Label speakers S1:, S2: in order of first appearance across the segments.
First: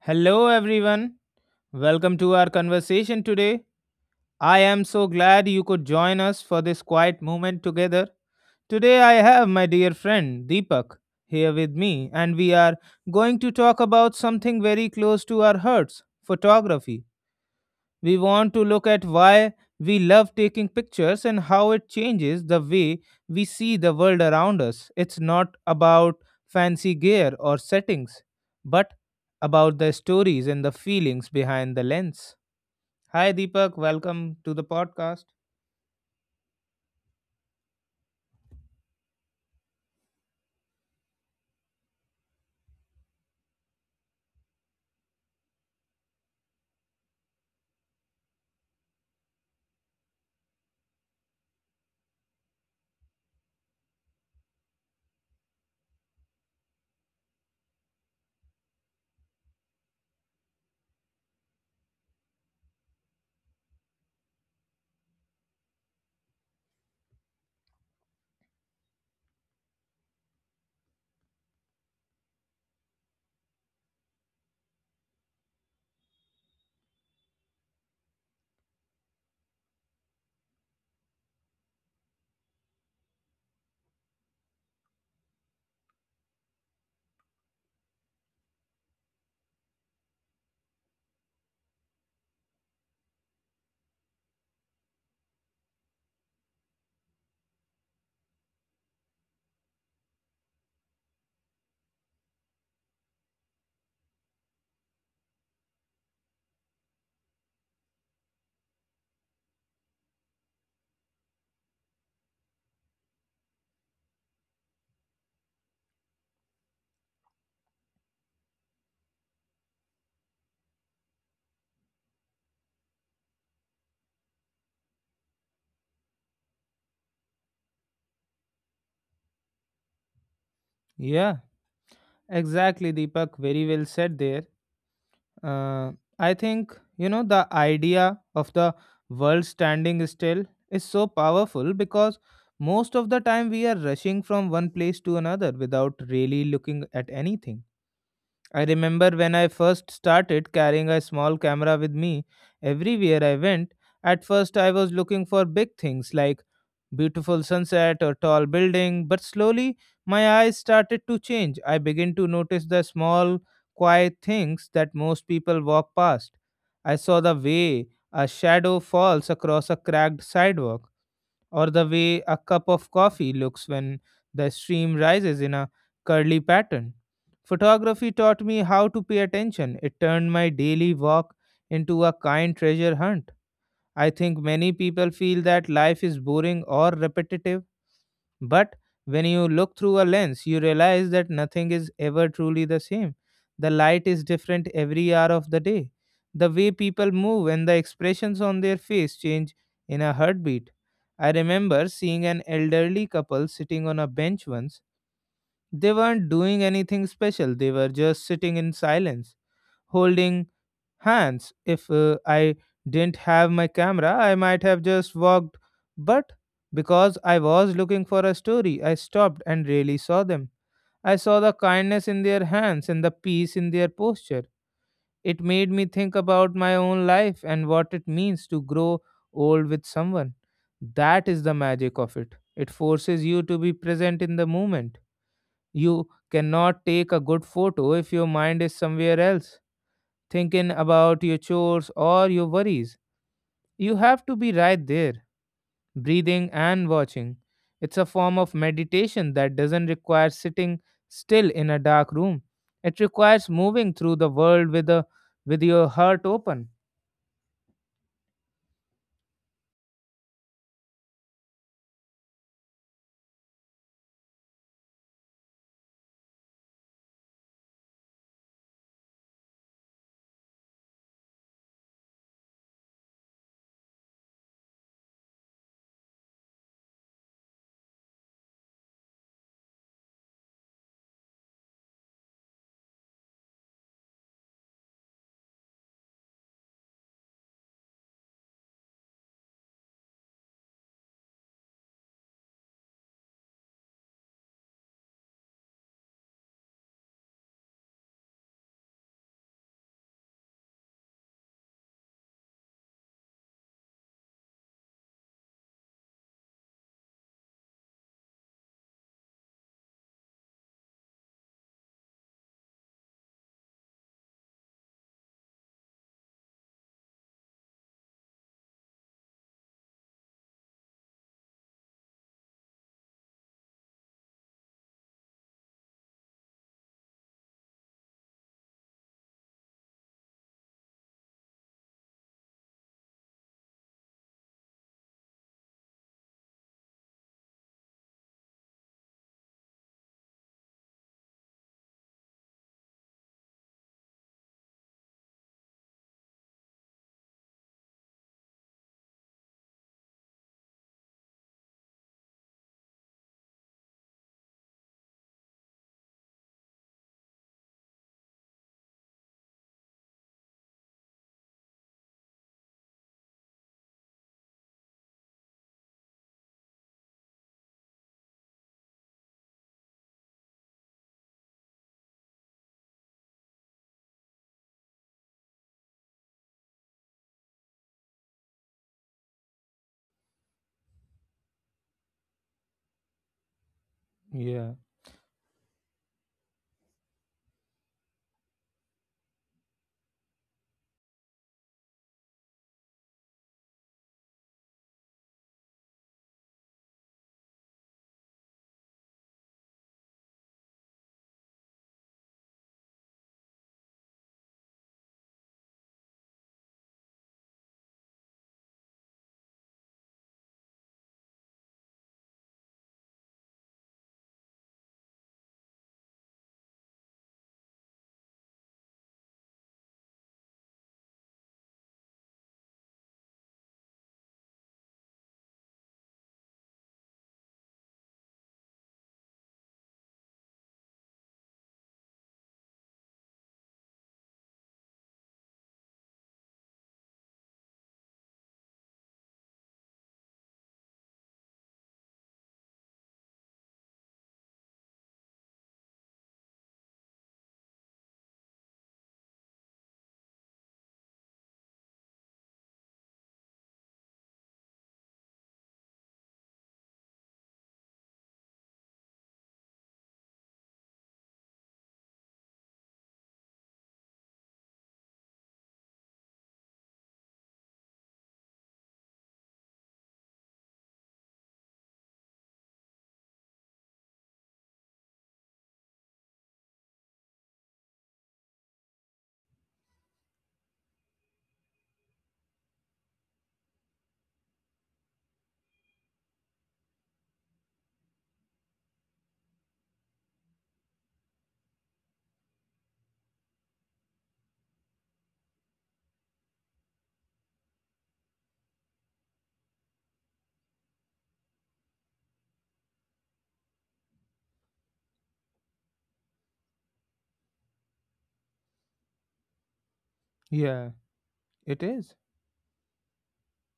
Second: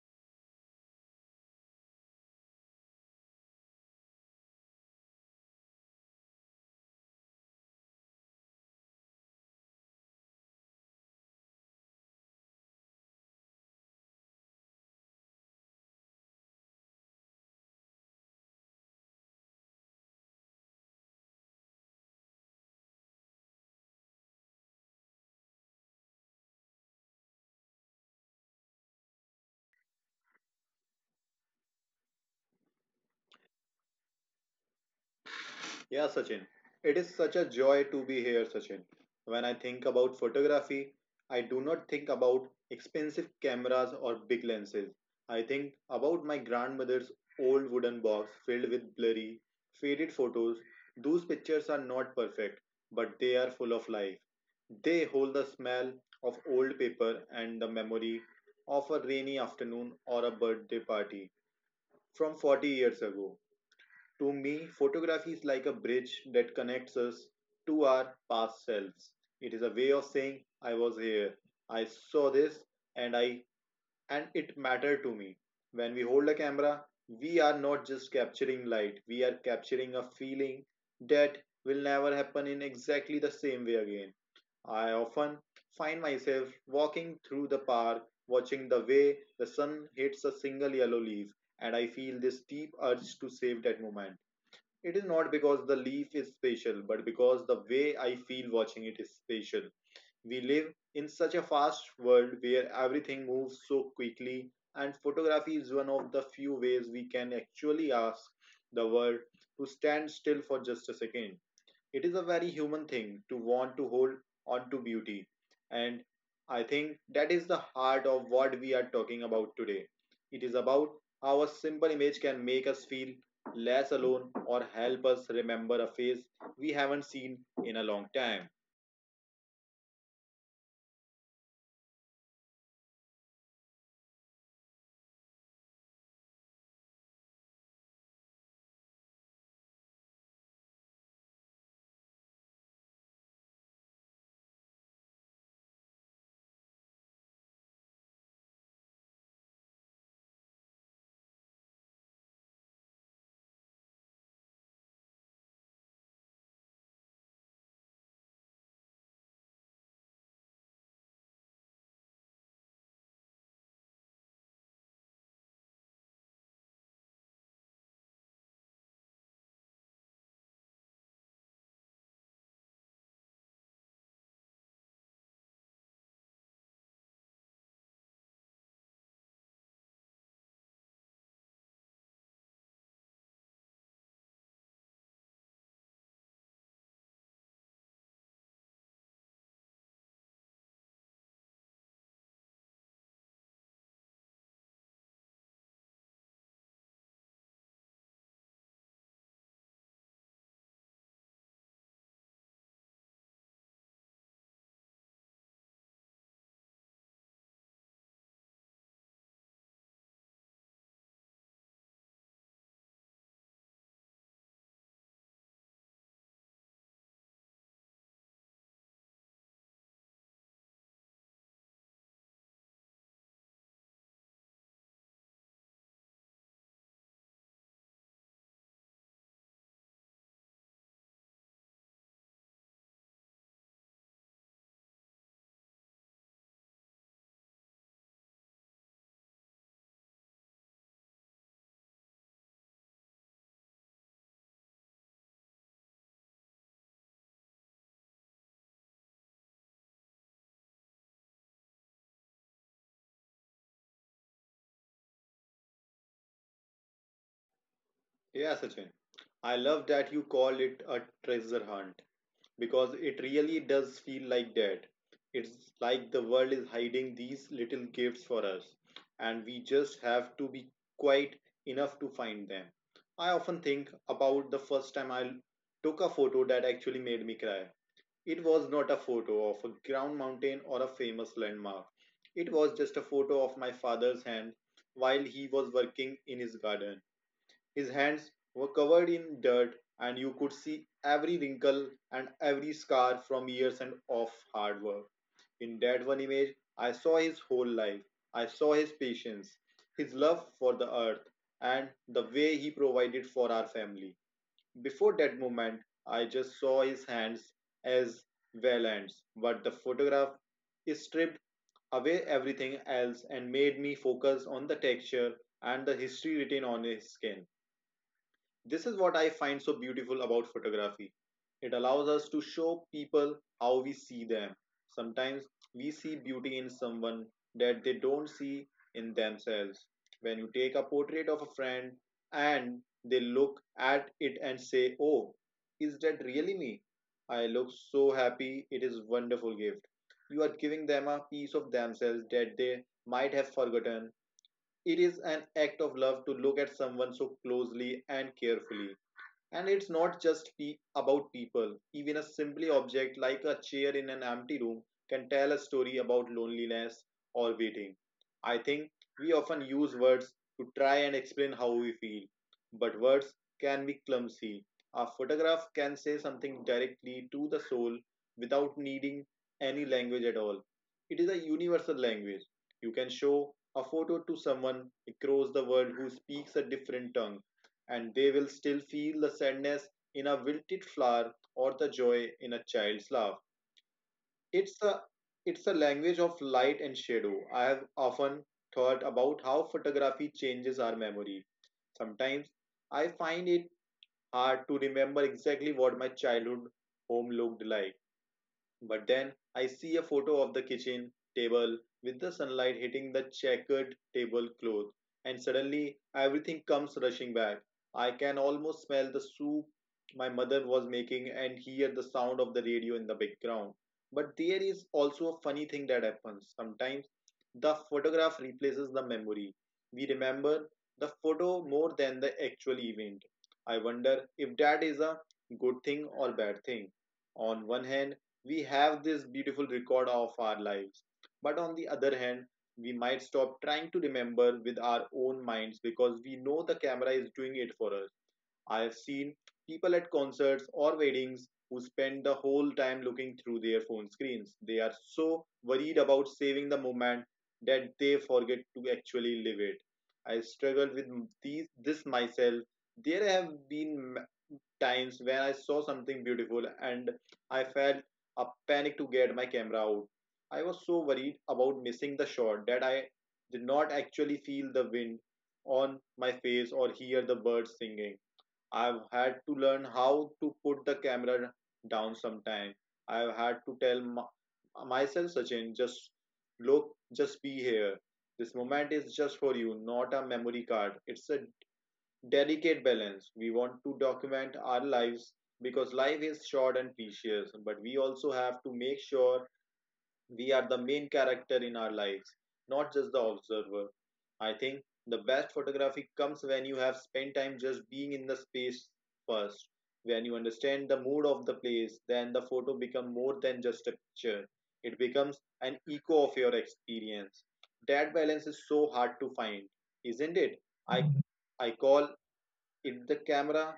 S1: Hello, everyone. Welcome to our conversation today. I am so glad you could join us for this quiet moment together. Today, I have my dear friend Deepak here with me, and we are going to talk about something very close to our hearts photography. We want to look at why we love taking pictures and how it changes the way we see the world around us. It's not about fancy gear or settings, but about the stories and the feelings behind the lens. Hi, Deepak. Welcome to the podcast.
S2: Yeah, Sachin. It is such a joy to be here, Sachin. When I think about photography, I do not think about expensive cameras or big lenses. I think about my grandmother's old wooden box filled with blurry, faded photos. Those pictures are not perfect, but they are full of life. They hold the smell of old paper and the memory of a rainy afternoon or a birthday party from 40 years ago. To me, photography is like a bridge that connects us to our past selves. It is a way of saying, I was here, I saw this, and I and it mattered to me. When we hold a camera, we are not just capturing light, we are capturing a feeling that will never happen in exactly the same way again. I often find myself walking through the park, watching the way the sun hits a single yellow leaf, and I feel this deep urge to save that moment. It is not because the leaf is special, but because the way I feel watching it is special. We live in such a fast world where everything moves so quickly, and photography is one of the few ways we can actually ask the world to stand still for just a second. It is a very human thing to want to hold on to beauty. And I think that is the heart of what we are talking about today. It is about how a simple image can make us feel less alone or help us remember a face we haven't seen in a long time.
S1: Yeah, exactly, Deepak. Very well said there. Uh, I think, the idea of the world standing still is so powerful because most of the time we are rushing from one place to another without really looking at anything. I remember when I first started carrying a small camera with me everywhere I went. At first, I was looking for big things like beautiful sunset or tall building, but slowly my eyes started to change. I began to notice the small, quiet things that most people walk past. I saw the way a shadow falls across a cracked sidewalk or the way a cup of coffee looks when the stream rises in a curly pattern. Photography taught me how to pay attention. It turned my daily walk into a kind treasure hunt. I think many people feel that life is boring or repetitive, but when you look through a lens, you realize that nothing is ever truly the same. The light is different every hour of the day. The way people move and the expressions on their face change in a heartbeat. I remember seeing an elderly couple sitting on a bench once. They weren't doing anything special. They were just sitting in silence, holding hands. If I didn't have my camera, I might have just walked. But because I was looking for a story, I stopped and really saw them. I saw the kindness in their hands and the peace in their posture. It made me think about my own life and what it means to grow old with someone. That is the magic of it. It forces you to be present in the moment. You cannot take a good photo if your mind is somewhere else thinking about your chores or your worries. You have to be right there, breathing and watching. It's a form of meditation that doesn't require sitting still in a dark room. It requires moving through the world with your heart open.
S2: Yeah, Sachin. I love that you call it a treasure hunt because it really does feel like that. It's like the world is hiding these little gifts for us, and we just have to be quiet enough to find them. I often think about the first time I took a photo that actually made me cry. It was not a photo of a ground mountain or a famous landmark. It was just a photo of my father's hand while he was working in his garden. His hands were covered in dirt, and you could see every wrinkle and every scar from years and of hard work. In that one image, I saw his whole life. I saw his patience, his love for the earth, and the way he provided for our family. Before that moment, I just saw his hands as well ends, but the photograph stripped away everything else and made me focus on the texture and the history written on his skin. This is what I find so beautiful about photography. It allows us to show people how we see them. Sometimes we see beauty in someone that they don't see in themselves. When you take a portrait of a friend and they look at it and say, "Oh, is that really me? I look so happy." It is a wonderful gift. You are giving them a piece of themselves that they might have forgotten. It is an act of love to look at someone so closely and carefully. And it's not just about people. Even a simple object like a chair in an empty room can tell a story about loneliness or waiting. I think we often use words to try and explain how we feel, but words can be clumsy. A photograph can say something directly to the soul without needing any language at all. It is a universal language. You can show a photo to someone across the world who speaks a different tongue and they will still feel the sadness in a wilted flower or the joy in a child's laugh.
S1: Yeah.
S2: It's a it's a language of light and shadow. I have often thought about how photography changes our memory. Sometimes I find it hard to remember exactly what my childhood home looked like, but then I see a photo of the kitchen table with the sunlight hitting the checkered tablecloth, and suddenly everything comes rushing back. I can almost smell the soup my mother was making and hear the sound of the radio in the background. But there is also a funny thing that happens. Sometimes the photograph replaces the memory. We remember the photo more than the actual event. I wonder if that is a good thing or bad thing. On one hand, we have this beautiful record of our lives, but on the other hand, we might stop trying to remember with our own minds because we know the camera is doing it for us. I've seen people at concerts or weddings who spend the whole time looking through their phone screens. They are so worried about saving the moment that they forget to actually live it. I struggled with this myself. There have been times when I saw something beautiful and I felt a panic to get my camera out. I was so worried about missing the shot that I did not actually feel the wind on my face or hear the birds singing. I've had to learn how to put the camera down sometime. I've had to tell myself, Sachin, just look, just be here. This moment is just for you, not a memory card. It's a delicate balance. We want to document our lives because life is short and precious, but we also have to make sure we are the main character in our lives, not just the observer. I think the best photography comes when you have spent time just being in the space first. When you understand the mood of the place, then the photo becomes more than just a picture. It becomes an echo of your experience. That balance is so hard to find, isn't it?
S1: Yeah,
S2: I I
S1: it
S2: call
S1: is.
S2: it's the camera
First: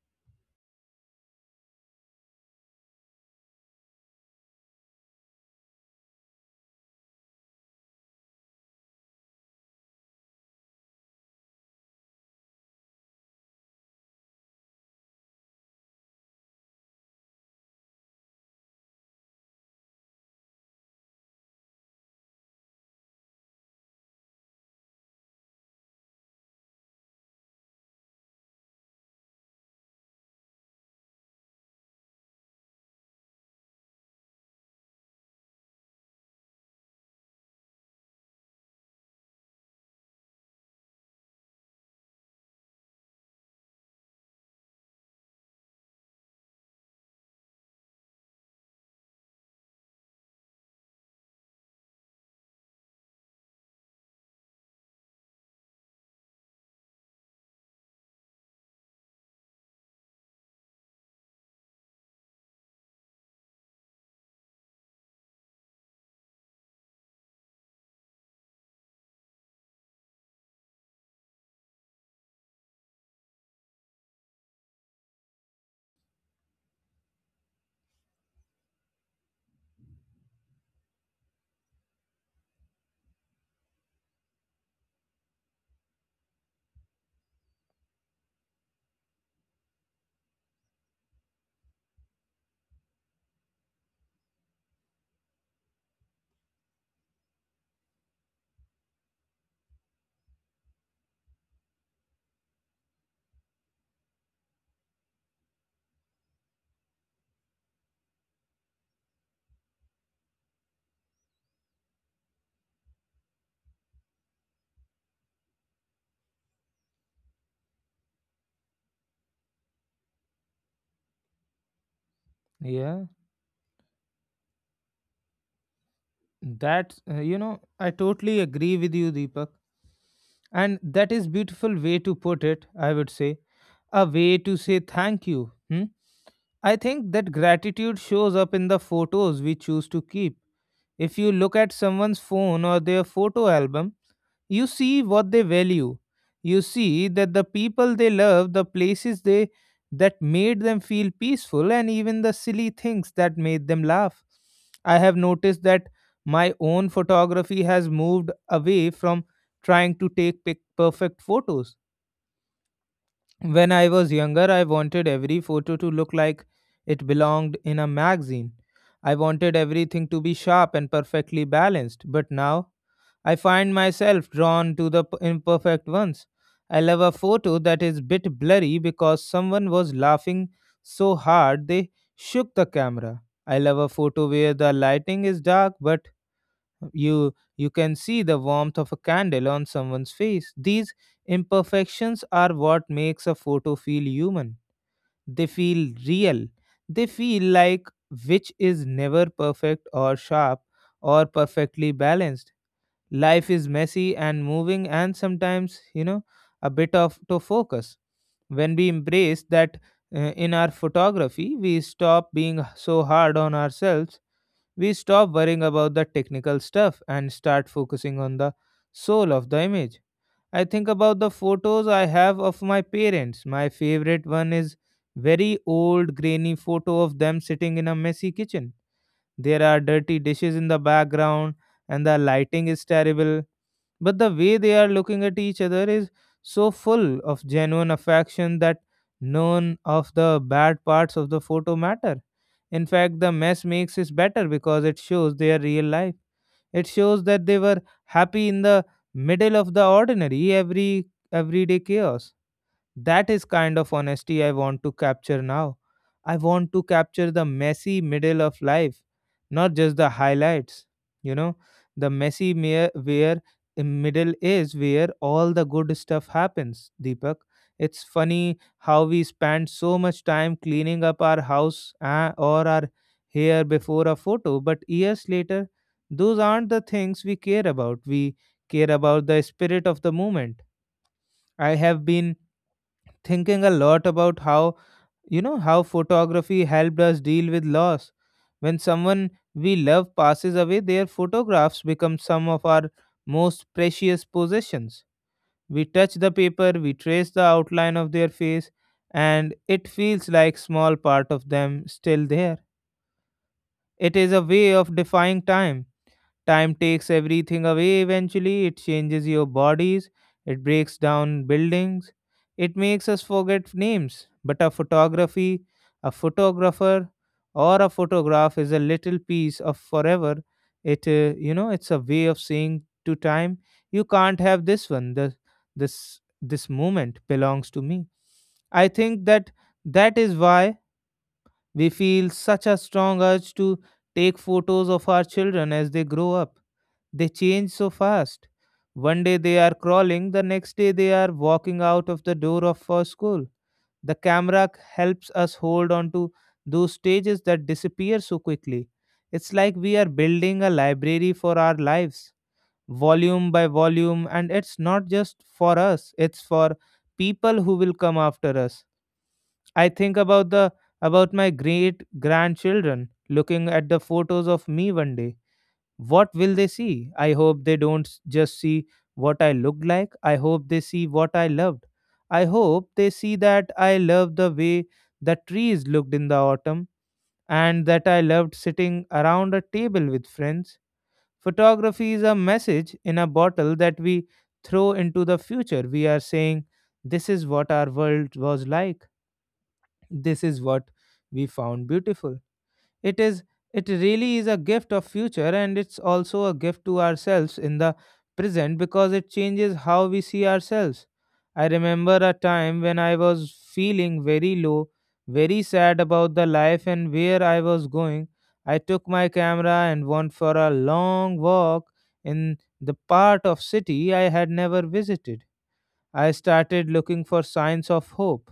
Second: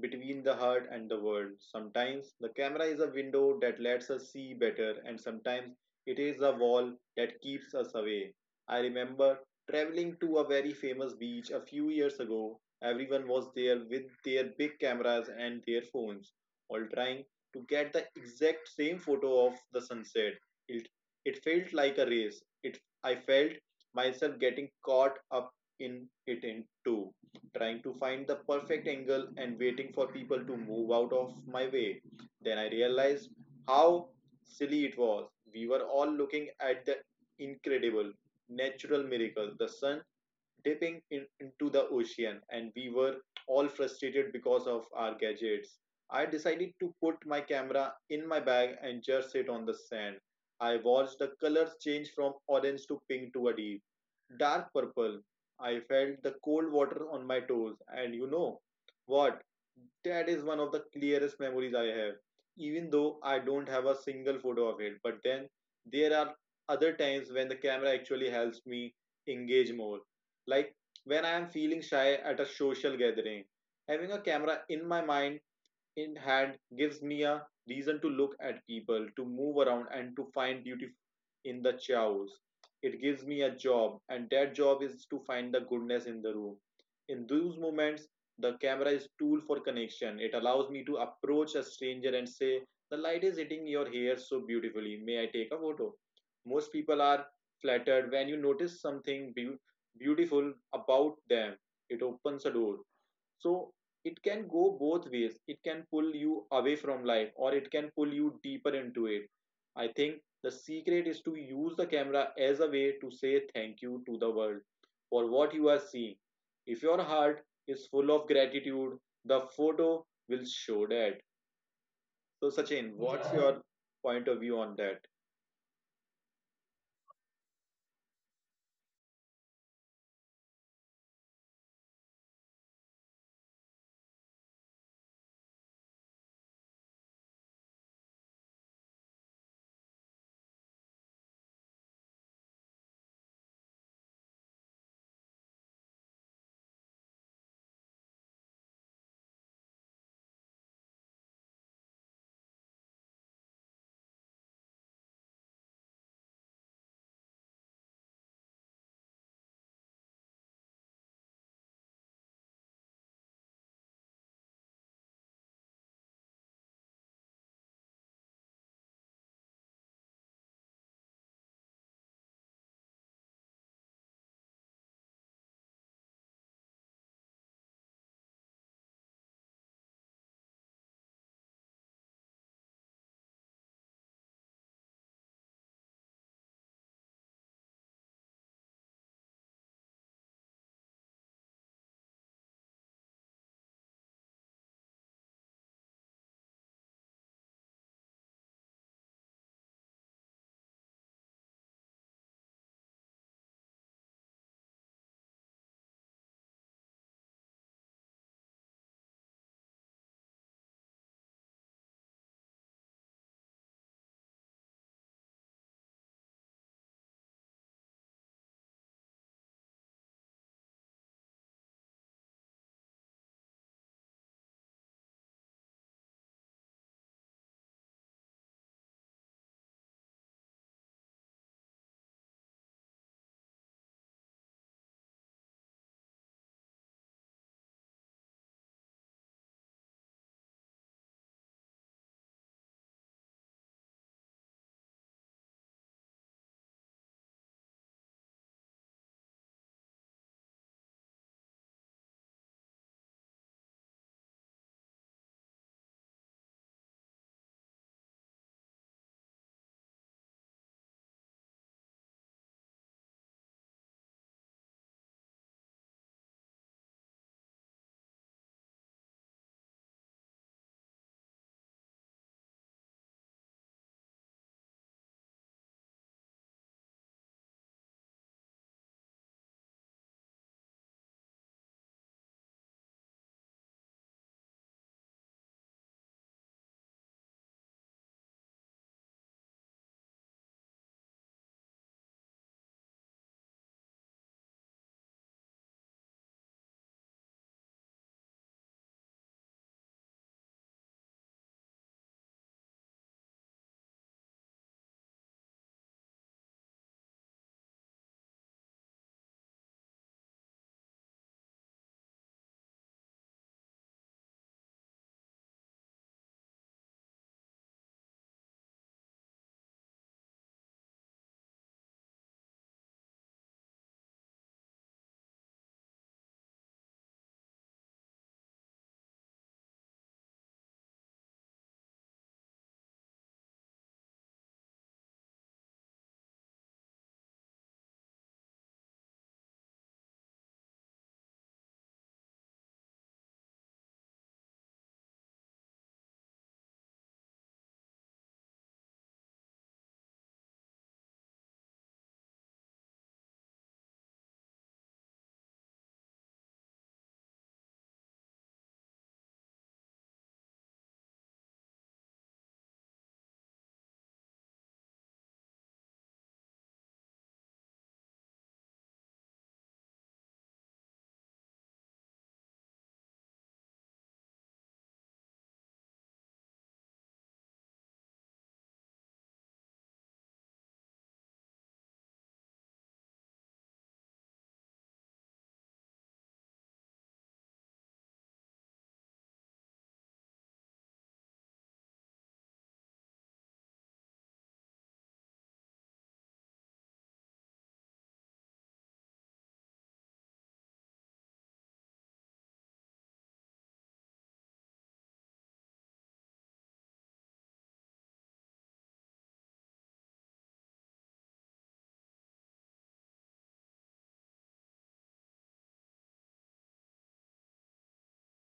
S2: between the heart and the world. Sometimes the camera is a window that lets us see better, and sometimes it is a wall that keeps us away. I remember traveling to a very famous beach a few years ago. Everyone was there with their big cameras and their phones, all trying to get the exact same photo of the sunset. It, it felt like a race. I felt myself getting caught up in it in two, trying to find the perfect angle and waiting for people to move out of my way. Then I realized how silly it was. We were all looking at the incredible natural miracle, the sun dipping into the ocean, and we were all frustrated because of our gadgets. I decided to put my camera in my bag and just sit on the sand. I watched the colors change from orange to pink to a deep dark purple. I felt the cold water on my toes, and you know what? That is one of the clearest memories I have, even though I don't have a single photo of it. But then there are other times when the camera actually helps me engage more. Like when I am feeling shy at a social gathering, having a camera in my mind in hand gives me a reason to look at people, to move around, and to find beauty in the chaos. It gives me a job, and that job is to find the goodness in the room. In those moments, the camera is tool for connection. It allows me to approach a stranger and say, "The light is hitting your hair so beautifully. May I take a photo?" Most people are flattered when you notice something beautiful about them. It opens a door. So it can go both ways. It can pull you away from life or it can pull you deeper into it. I think the secret is to use the camera as a way to say thank you to the world for what you are seeing. If your heart is full of gratitude, the photo will show that. So, Sachin,
S1: Yeah.
S2: what's your point of view on that?
S1: That's I totally agree with you, Deepak. And that is beautiful way to put it, I would say, a way to say thank you. Hmm? I think that gratitude shows up in the photos we choose to keep. If you look at someone's phone or their photo album, you see what they value. You see that the people they love, the places they that made them feel peaceful, and even the silly things that made them laugh. I have noticed that my own photography has moved away from trying to take perfect photos. When I was younger, I wanted every photo to look like it belonged in a magazine. I wanted everything to be sharp and perfectly balanced, but now I find myself drawn to the imperfect ones. I love a photo that is bit blurry because someone was laughing so hard they shook the camera. I love a photo where the lighting is dark, but you can see the warmth of a candle on someone's face. These imperfections are what makes a photo feel human. They feel real. They feel like, which is never perfect or sharp or perfectly balanced. Life is messy and moving, and sometimes, you know, a bit of to focus. When we embrace that, uh, in our photography, we stop being so hard on ourselves. We stop worrying about the technical stuff and start focusing on the soul of the image. I think about the photos I have of my parents. My favorite one is very old grainy photo of them sitting in a messy kitchen. There are dirty dishes in the background and the lighting is terrible, but the way they are looking at each other is so full of genuine affection that none of the bad parts of the photo matter. In fact, the mess makes it better because it shows their real life. It shows that they were happy in the middle of the ordinary, everyday chaos. That is kind of honesty I want to capture now. I want to capture the messy middle of life, not just the highlights. You know, the messy mere where the middle is where all the good stuff happens, Deepak. It's funny how we spend so much time cleaning up our house or our hair before a photo, but years later, those aren't the things we care about. We care about the spirit of the moment. I have been thinking a lot about how, you know, how photography helped us deal with loss. When someone we love passes away, their photographs become some of our most precious possessions. We touch the paper, we trace the outline of their face, and it feels like small part of them still there. It is a way of defying time. Time takes everything away eventually. It changes your bodies, it breaks down buildings, it makes us forget names. But a photography, a photographer, or a photograph is a little piece of forever. It's a way of saying to time, you can't have this one. This moment belongs to me. I think that is why we feel such a strong urge to take photos of our children as they grow up. They change so fast. One day they are crawling, the next day they are walking out of the door of our school. Helps us hold on to those stages that disappear so quickly. It's like we are building a library for our lives, volume by volume, and it's not just for us, it's for people who will come after us. I think about my great grandchildren looking at the photos of me one day. What will they see? I hope they don't just see what I looked like. I hope they see what I loved. I hope they see that I loved the way the trees looked in the autumn and that I loved sitting around a table with friends. Photography is a message in a bottle that we throw into the future. We are saying, this is what our world was like. This is what we found beautiful. it is it really is a gift of future, and it's also a gift to ourselves in the present because it changes how we see ourselves. I remember a time when I was feeling very low, very sad about the life and where I was going. I took my camera and went for a long walk in the part of city I had never visited. I started looking for signs of hope.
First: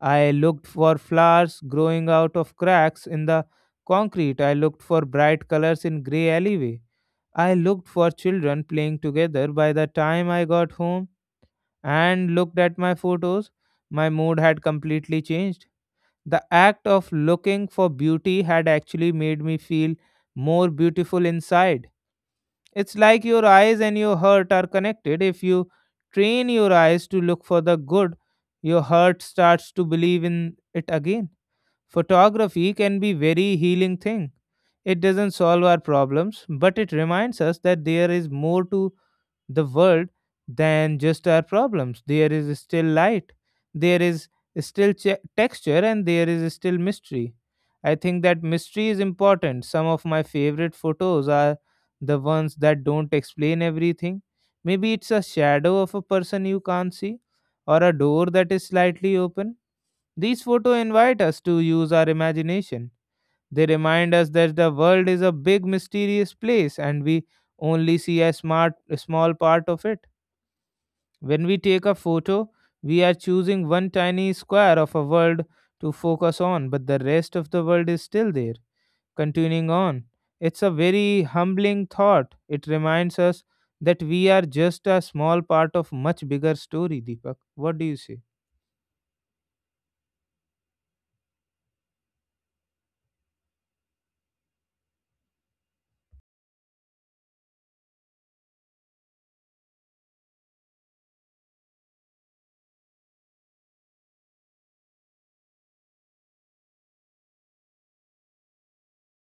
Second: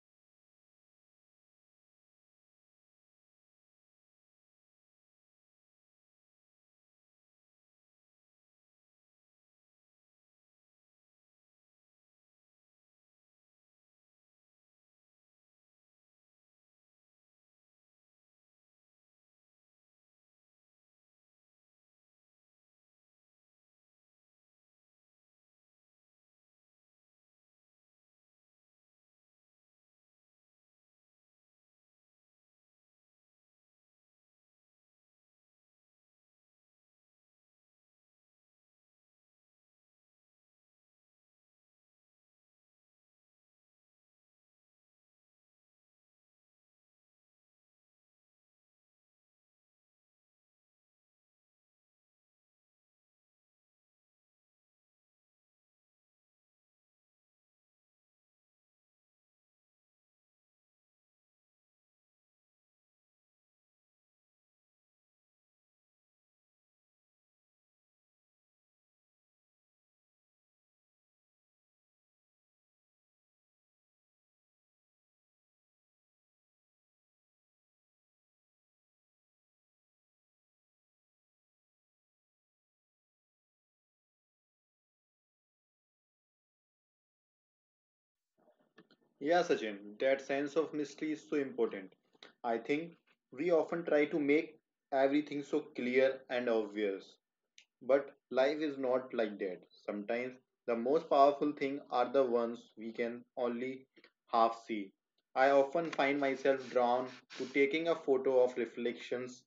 S1: I looked for flowers growing out of cracks in the concrete. I looked for bright colors in gray alleyway. I looked for children playing together. By the time I got home and looked at my photos, my mood had completely changed. The act of looking for beauty had actually made me feel more beautiful inside. It's like your eyes and your heart are connected. If you train your eyes to look for the good, your heart starts to believe in it again. Photography can be very healing thing. It doesn't solve our problems, but it reminds us that there is more to the world than just our problems. There is still light, there is still texture, and there is still mystery. I think that mystery is important. Some of my favorite photos are the ones that don't explain everything. Maybe it's a shadow of a person you can't see, or a door that is slightly open. These photos invite us to use our imagination. They remind us that the world is a big mysterious place, and we only see a smart a small part of it. When we take a photo, we are choosing one tiny square of a world to focus on, but the rest of the world is still there, continuing on. It's a very humbling thought. It reminds us that we are just a small part of much bigger story, Deepak. What do you say?
S2: Yeah, Sachin, that sense of mystery is so important. I think we often try to make everything so clear and obvious. But life is not like that. Sometimes the most powerful things are the ones we can only half see. I often find myself drawn to taking a photo of reflections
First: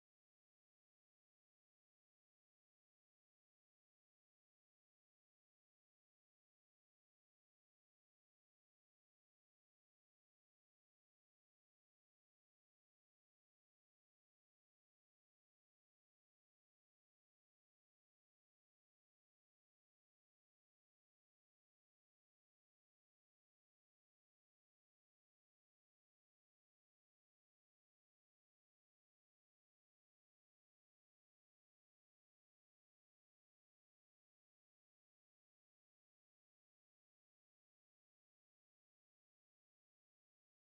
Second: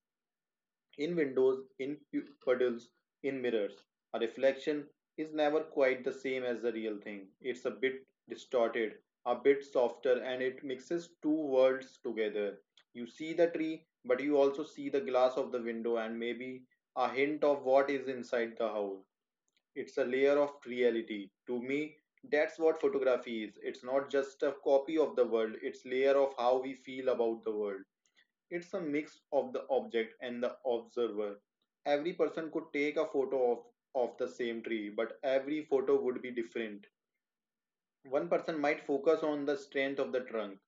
S2: in windows, in puddles, in mirrors. A reflection is never quite the same as the real thing. It's a bit distorted, a bit softer, and it mixes two worlds together. You see the tree, but you also see the glass of the window and maybe a hint of what is inside the house. It's a layer of reality. To me, that's what photography is. It's not just a copy of the world, it's a layer of how we feel about the world. It's a mix of the object and the observer. Every person could take a photo of the same tree, but every photo would be different. One person might focus on the strength of the trunk,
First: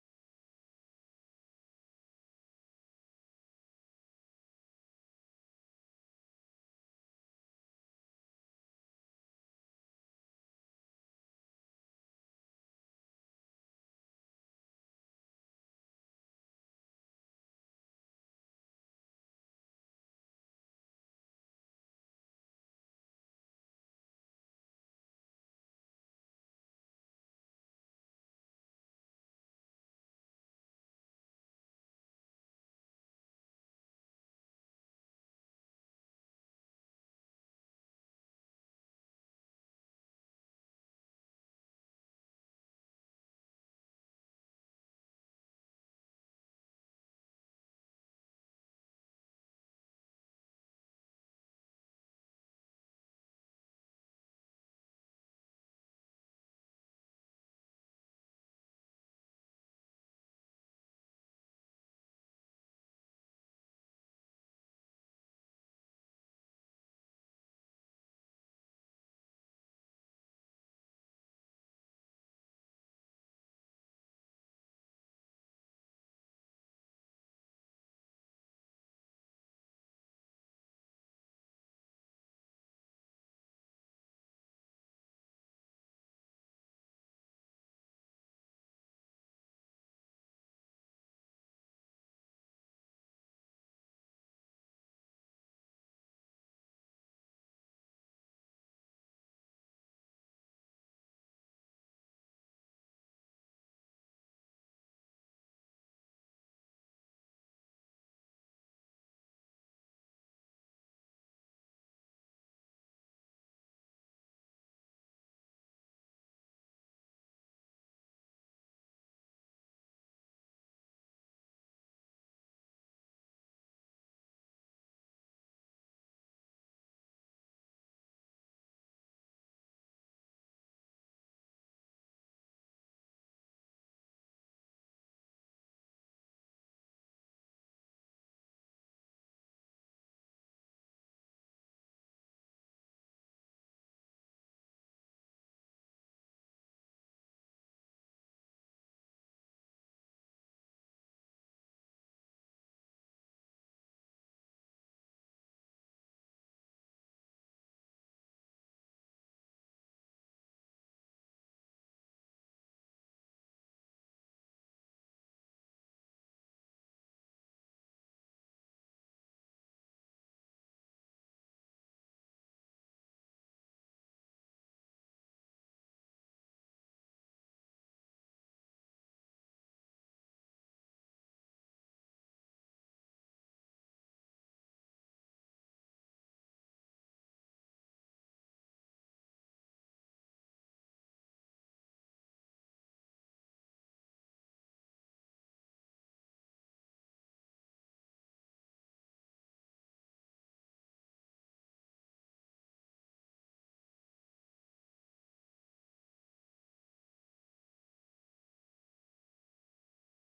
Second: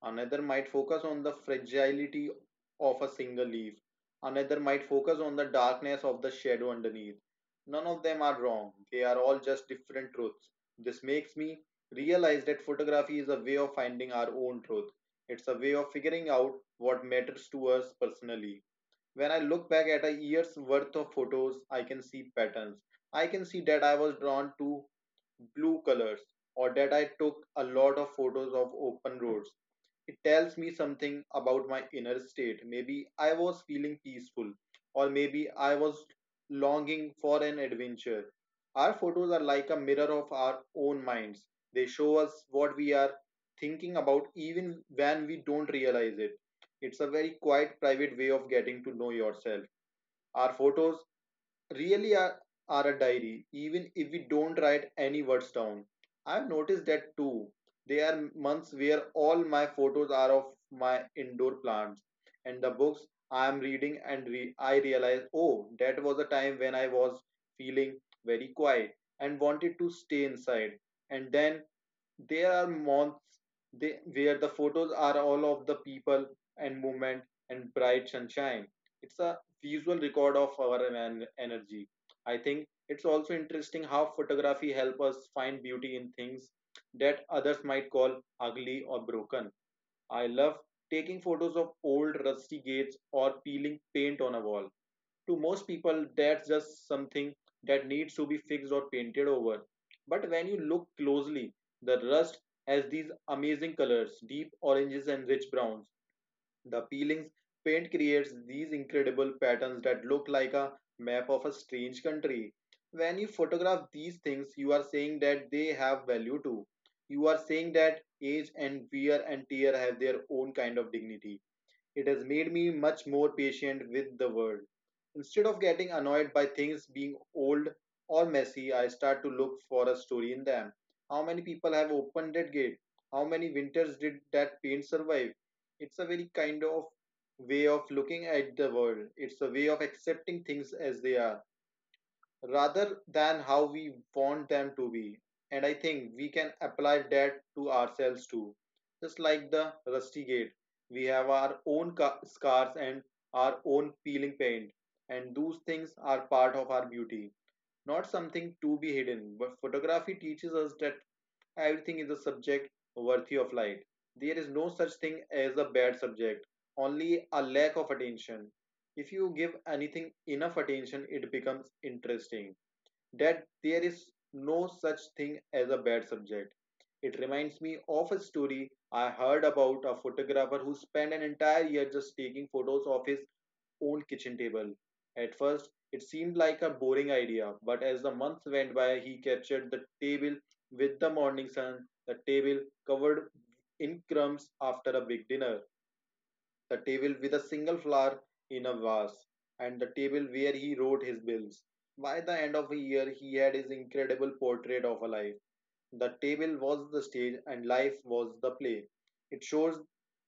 S2: another might focus on the fragility of a single leaf, another might focus on the darkness of the shadow underneath. None of them are wrong, they are all just different truths. This makes me realize that photography is a way of finding our own truth. It's a way of figuring out what matters to us personally. When I look back at a year's worth of photos, I can see patterns. I can see that I was drawn to blue colors, or that I took a lot of photos of open roads. It tells me something about my inner state. Maybe I was feeling peaceful, or maybe I was longing for an adventure. Our photos are like a mirror of our own minds. They show us what we are thinking about even when we don't realize it. It's a very quiet, private way of getting to know yourself. Our photos really are a diary, even if we don't write any words down. I've noticed that too. There are months where all my photos are of my indoor plants and the books I am reading, and I realize, oh, that was a time when I was feeling very quiet and wanted to stay inside. And then there are months where the photos are all of the people and movement and bright sunshine. It's a visual record of our energy. I think it's also interesting how photography helps us find beauty in things that others might call ugly or broken. I love taking photos of old rusty gates or peeling paint on a wall. To most people, that's just something that needs to be fixed or painted over. But when you look closely, the rust has these amazing colors, deep oranges and rich browns. The peelings paint creates these incredible patterns that look like a map of a strange country. When you photograph these things, you are saying that they have value too. You are saying that age and wear and tear have their own kind of dignity. It has made me much more patient with the world. Instead of getting annoyed by things being old or messy, I start to look for a story in them. How many people have opened that gate? How many winters did that paint survive? It's a very kind of way of looking at the world. It's a way of accepting things as they are rather than how we want them to be. And I think we can apply that to ourselves too. Just like the rusty gate, we have our own scars and our own peeling paint, and those things are part of our beauty, not something to be hidden. But photography teaches us that everything is a subject worthy of light. There is no such thing as a bad subject, only a lack of attention. If you give anything enough attention, it becomes interesting that there is no such thing as a bad subject. It reminds me of a story I heard about a photographer who spent an entire year just taking photos of his own kitchen table. At first, it seemed like a boring idea, but as the months went by, he captured the table with the morning sun, the table covered in crumbs after a big dinner, the table with a single flower in a vase, and the table where he wrote his bills. By the end of a year, he had his incredible portrait of a life. The table was the stage, and life was the play. It shows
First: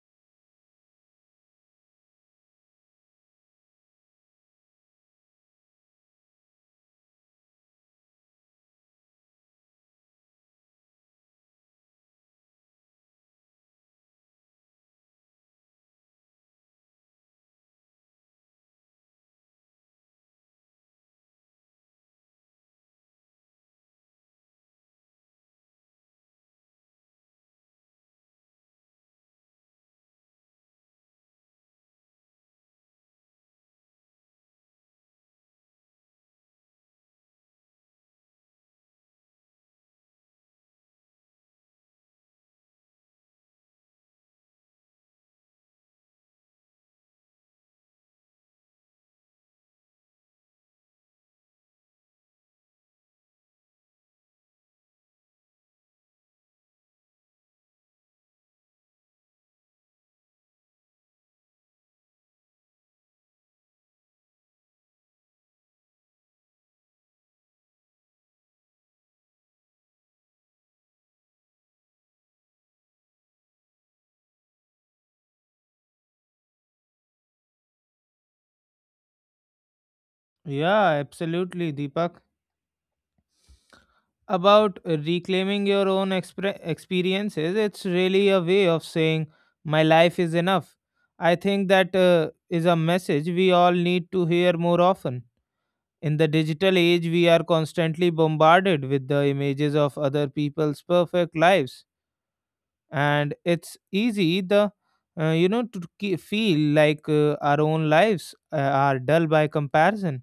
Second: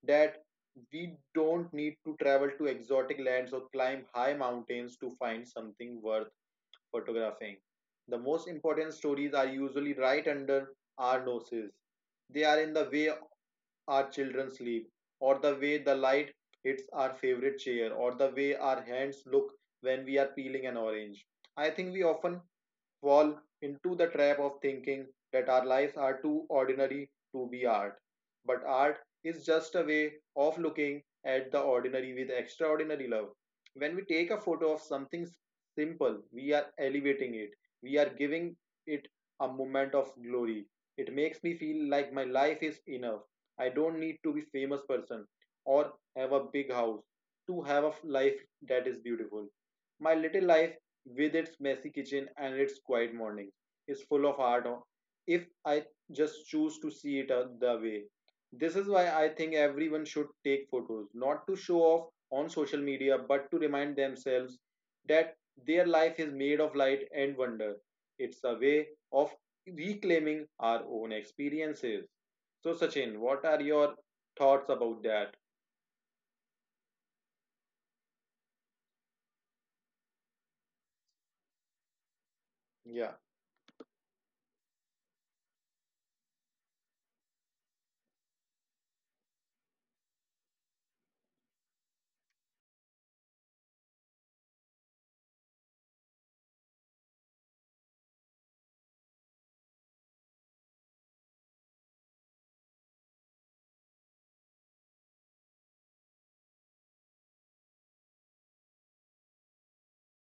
S2: that we don't need to travel to exotic lands or climb high mountains to find something worth photographing. The most important stories are usually right under our noses. They are in the way our children sleep, or the way the light hits our favorite chair, or the way our hands look when we are peeling an orange. I think we often fall into the trap of thinking that our lives are too ordinary to be art. But art is just a way of looking at the ordinary with extraordinary love. When we take a photo of something simple, we are elevating it, we are giving it a moment of glory. It makes me feel like my life is enough. I don't need to be a famous person or have a big house to have a life that is beautiful. My little life, with its messy kitchen and its quiet morning, is full of art if I just choose to see it the way. This is why I think everyone should take photos, not to show off on social media, but to remind themselves that their life is made of light and wonder. It's a way of reclaiming our own experiences. So, Sachin, what are your thoughts about that?
S1: Yeah, absolutely, Deepak.
S2: Yeah.
S1: About reclaiming your own experiences, it's really a way of saying my life is enough. I think that is a message we all need to hear more often. In the digital age, we are constantly bombarded with the images of other people's perfect lives, and it's easy, the you know to ke- feel like our own lives are dull by comparison.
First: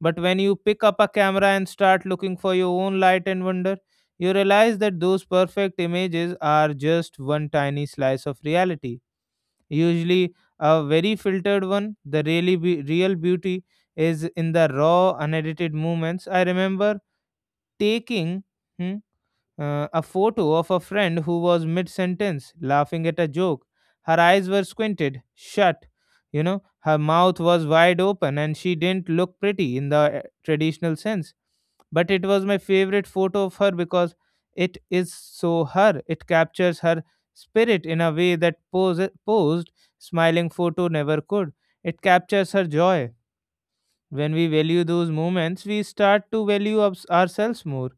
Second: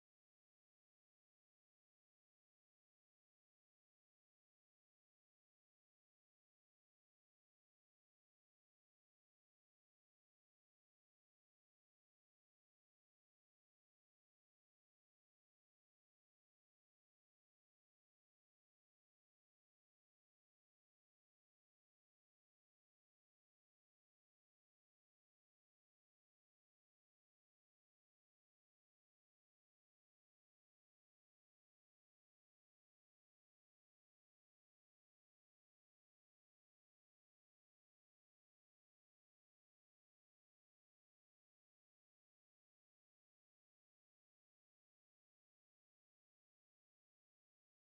S1: But when you pick up a camera and start looking for your own light and wonder, you realize that those perfect images are just one tiny slice of reality. Usually, a very filtered one. The real beauty is in the raw, unedited moments. I remember taking. hmm, a photo of a friend who was mid sentence, laughing at a joke. Her eyes were squinted, shut, you know, her mouth was wide open, and she didn't look pretty in the traditional sense. But it was my favorite photo of her because it is so her. It captures her spirit in a way that posed, smiling photo never could. It captures her joy. When we value those moments, we start to value ourselves more.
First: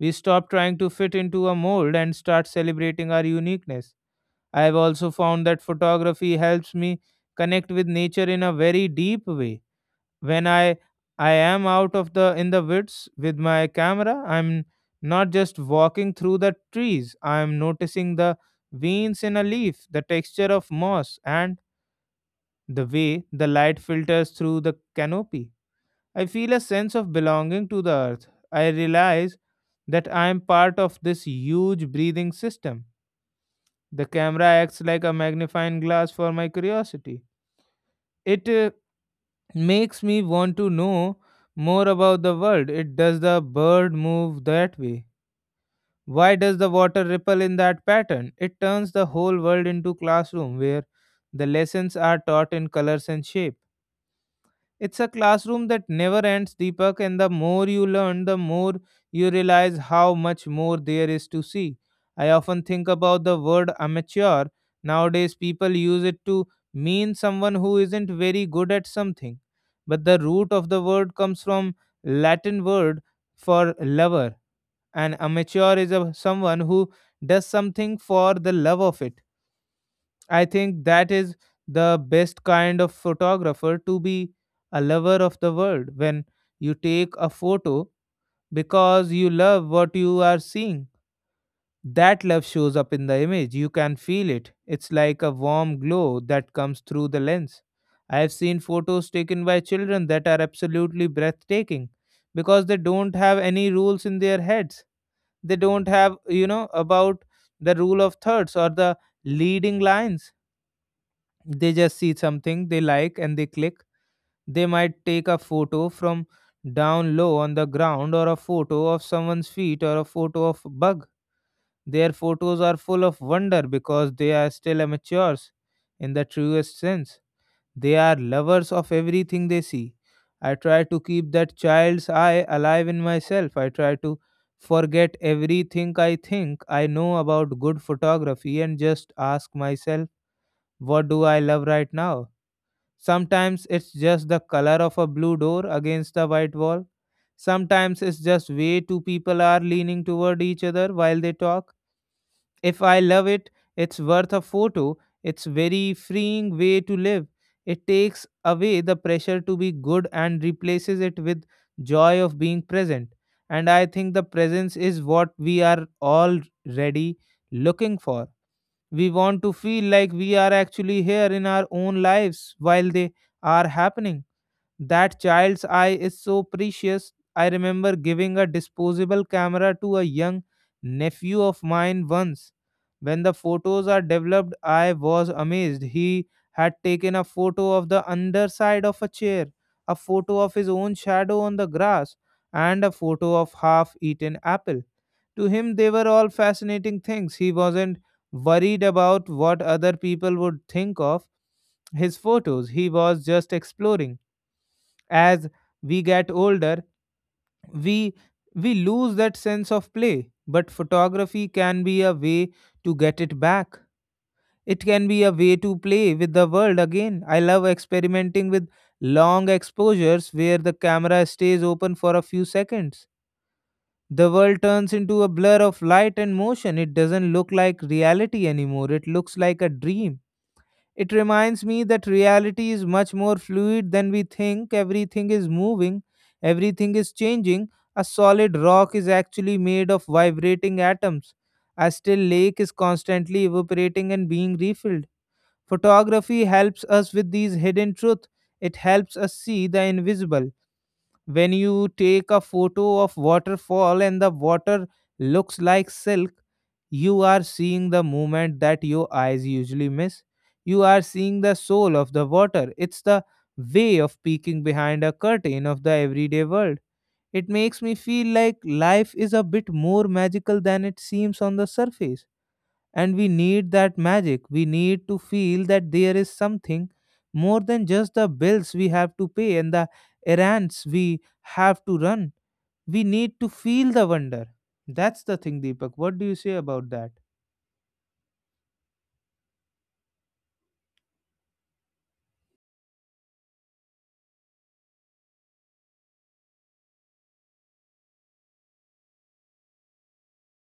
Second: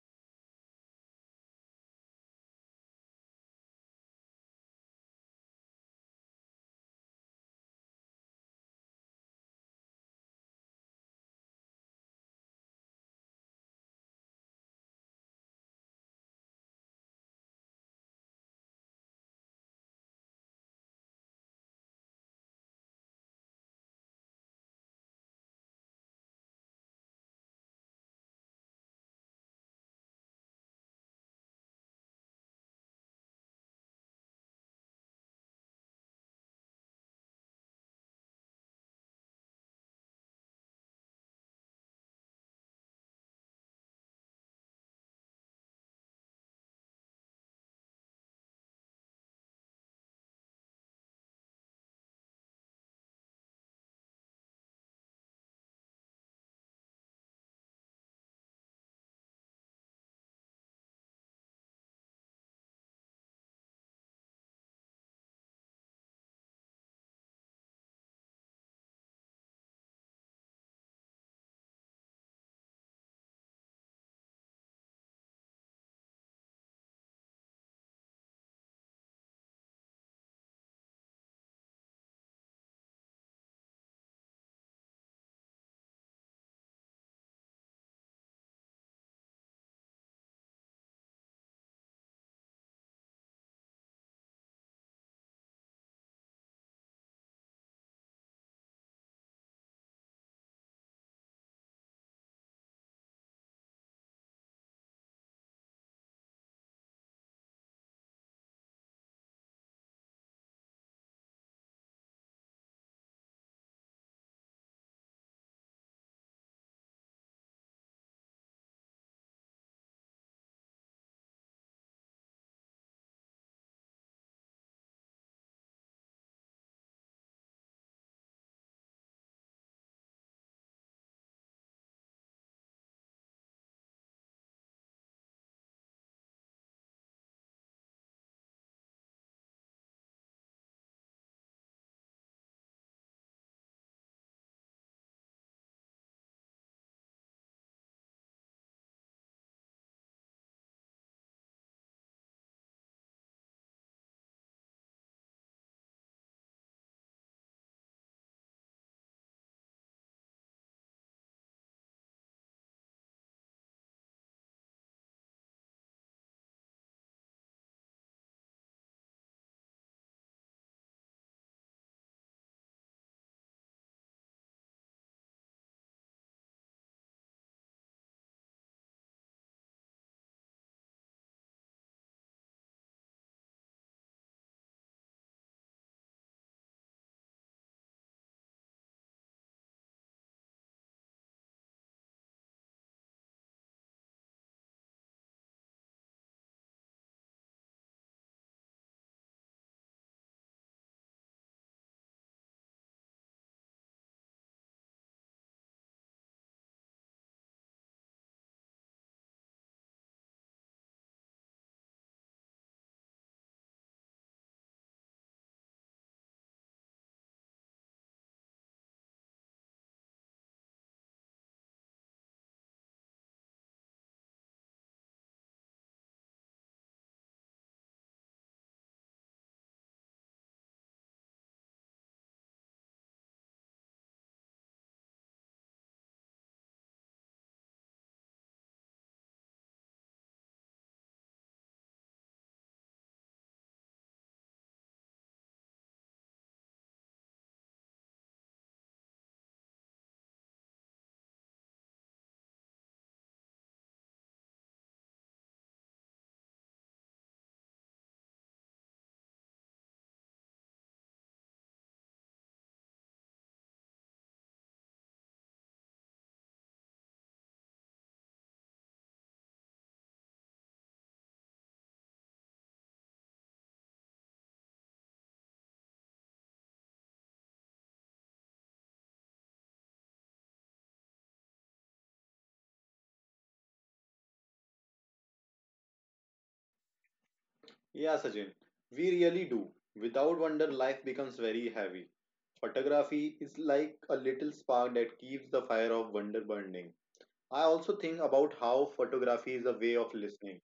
S1: We stop trying to fit into a mold and start celebrating our uniqueness. I have also found that photography helps me connect with nature in a very deep way. When I am out of the in the woods with my camera, I'm not just walking through the trees. I'm noticing the veins in a leaf, the texture of moss, and the way the light filters through the canopy. I feel a sense of belonging to the earth. I realize that I am part of this huge breathing system. The camera acts like a magnifying glass for my curiosity. It makes me want to know more about the world. It does the bird move that way? Why does the water ripple in that pattern? It turns the whole world into classroom where the lessons are taught in colors and shape. It's a classroom that never ends, Deepak, and the more you learn, the more you realize how much more there is to see. I often think about the word amateur. Nowadays, people use it to mean someone who isn't very good at something. But the root of the word comes from Latin word for lover. An amateur is a, someone who does something for the love of it. I think that is the best kind of photographer to be, a lover of the world. When you take a photo because you love what you are seeing, that love shows up in the image. You can feel it. It's like a warm glow that comes through the lens. I have seen photos taken by children that are absolutely breathtaking because they don't have any rules in their heads. They don't have, you know, about the rule of thirds or the leading lines. They just see something they like and they click. They might take a photo from down low on the ground, or a photo of someone's feet, or a photo of a bug. Their photos are full of wonder because they are still amateurs in the truest sense. They are lovers of everything they see. I try to keep that child's eye alive in myself. I try to forget everything I think I know about good photography and just ask myself, what do I love right now? Sometimes it's just the color of a blue door against the white wall. Sometimes it's just way two people are leaning toward each other while they talk. If I love it, it's worth a photo. It's very freeing way to live. It takes away the pressure to be good and replaces it with joy of being present. And I think the presence is what we are all ready looking for. We want to feel like we are actually here in our own lives while they are happening. That child's eye is so precious. I remember giving a disposable camera to a young nephew of mine once. When the photos are developed, I was amazed. He had taken a photo of the underside of a chair, a photo of his own shadow on the grass, and a photo of half eaten apple. To him, they were all fascinating things. He wasn't worried about what other people would think of his photos. He was just exploring. As we get older, we we lose that sense of play, but photography can be a way to get it back. It can be a way to play with the world again. I love experimenting with long exposures where the camera stays open for a few seconds. The world turns into a blur of light and motion. It doesn't look like reality anymore. It looks like a dream. It reminds me that reality is much more fluid than we think. Everything is moving, everything is changing. A solid rock is actually made of vibrating atoms. A still lake is constantly evaporating and being refilled. Photography helps us with these hidden truths. It helps us see the invisible. When you take a photo of waterfall and the water looks like silk, you are seeing the movement that your eyes usually miss. You are seeing the soul of the water. It's the way of peeking behind a curtain of the everyday world. It makes me feel like life is a bit more magical than it seems on the surface, and we need that magic. We need to feel that there is something more than just the bills we have to pay and the errands we have to run. We need to feel the wonder. That's the thing, Deepak. What do you say about that?
S2: Yeah, Sachin, we really do. Without wonder, life becomes very heavy. Photography is like a little spark that keeps the fire of wonder burning. I also think about how photography is a way of listening.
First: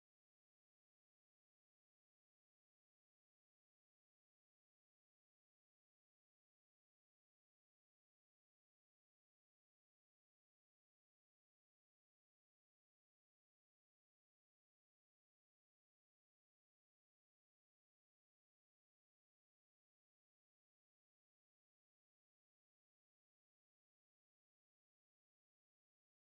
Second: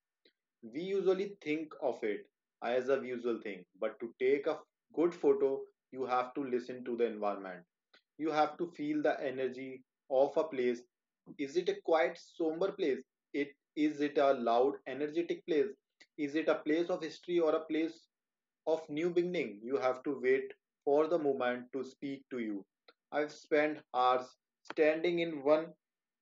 S2: We usually think of it as a visual thing, but to take a good photo, you have to listen to the environment. You have to feel the energy of a place. Is it a quiet, somber place? It Is it a loud, energetic place? Is it a place of history or a place of new beginning? You have to wait for the moment to speak to you. I've spent hours standing in one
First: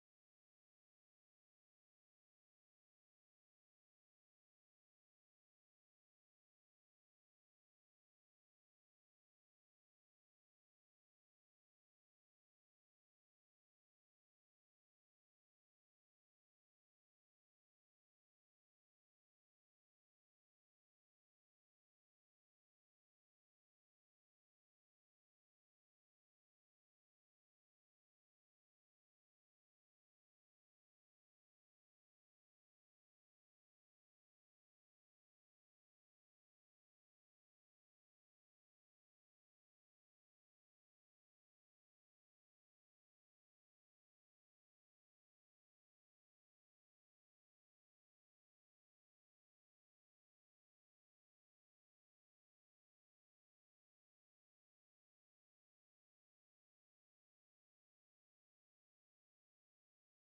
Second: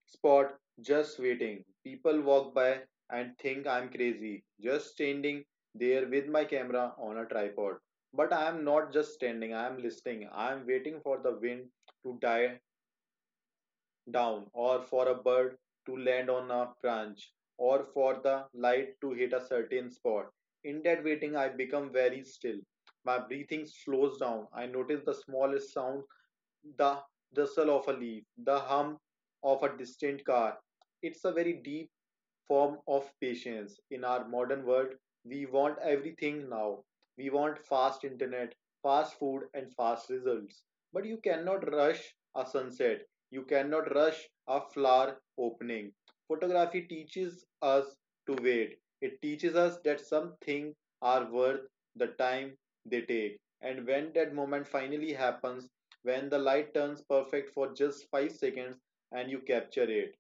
S2: spot just waiting. People walk by and think I'm crazy, just standing there with my camera on a tripod. But I am not just standing, I am listening. I am waiting for the wind to die down, or for a bird to land on a branch, or for the light to hit a certain spot. In that waiting, I become very still. My breathing slows down. I notice the smallest sound, the rustle of a leaf, the hum of a distant car. It's a very deep form of patience. In our modern world, we want everything now. We want fast internet, fast food, and fast results. But you cannot rush a sunset. You cannot rush a flower opening. Photography teaches us to wait. It teaches us that some things are worth the time they take. And when that moment finally happens, when the light turns perfect for just 5 seconds and you capture it,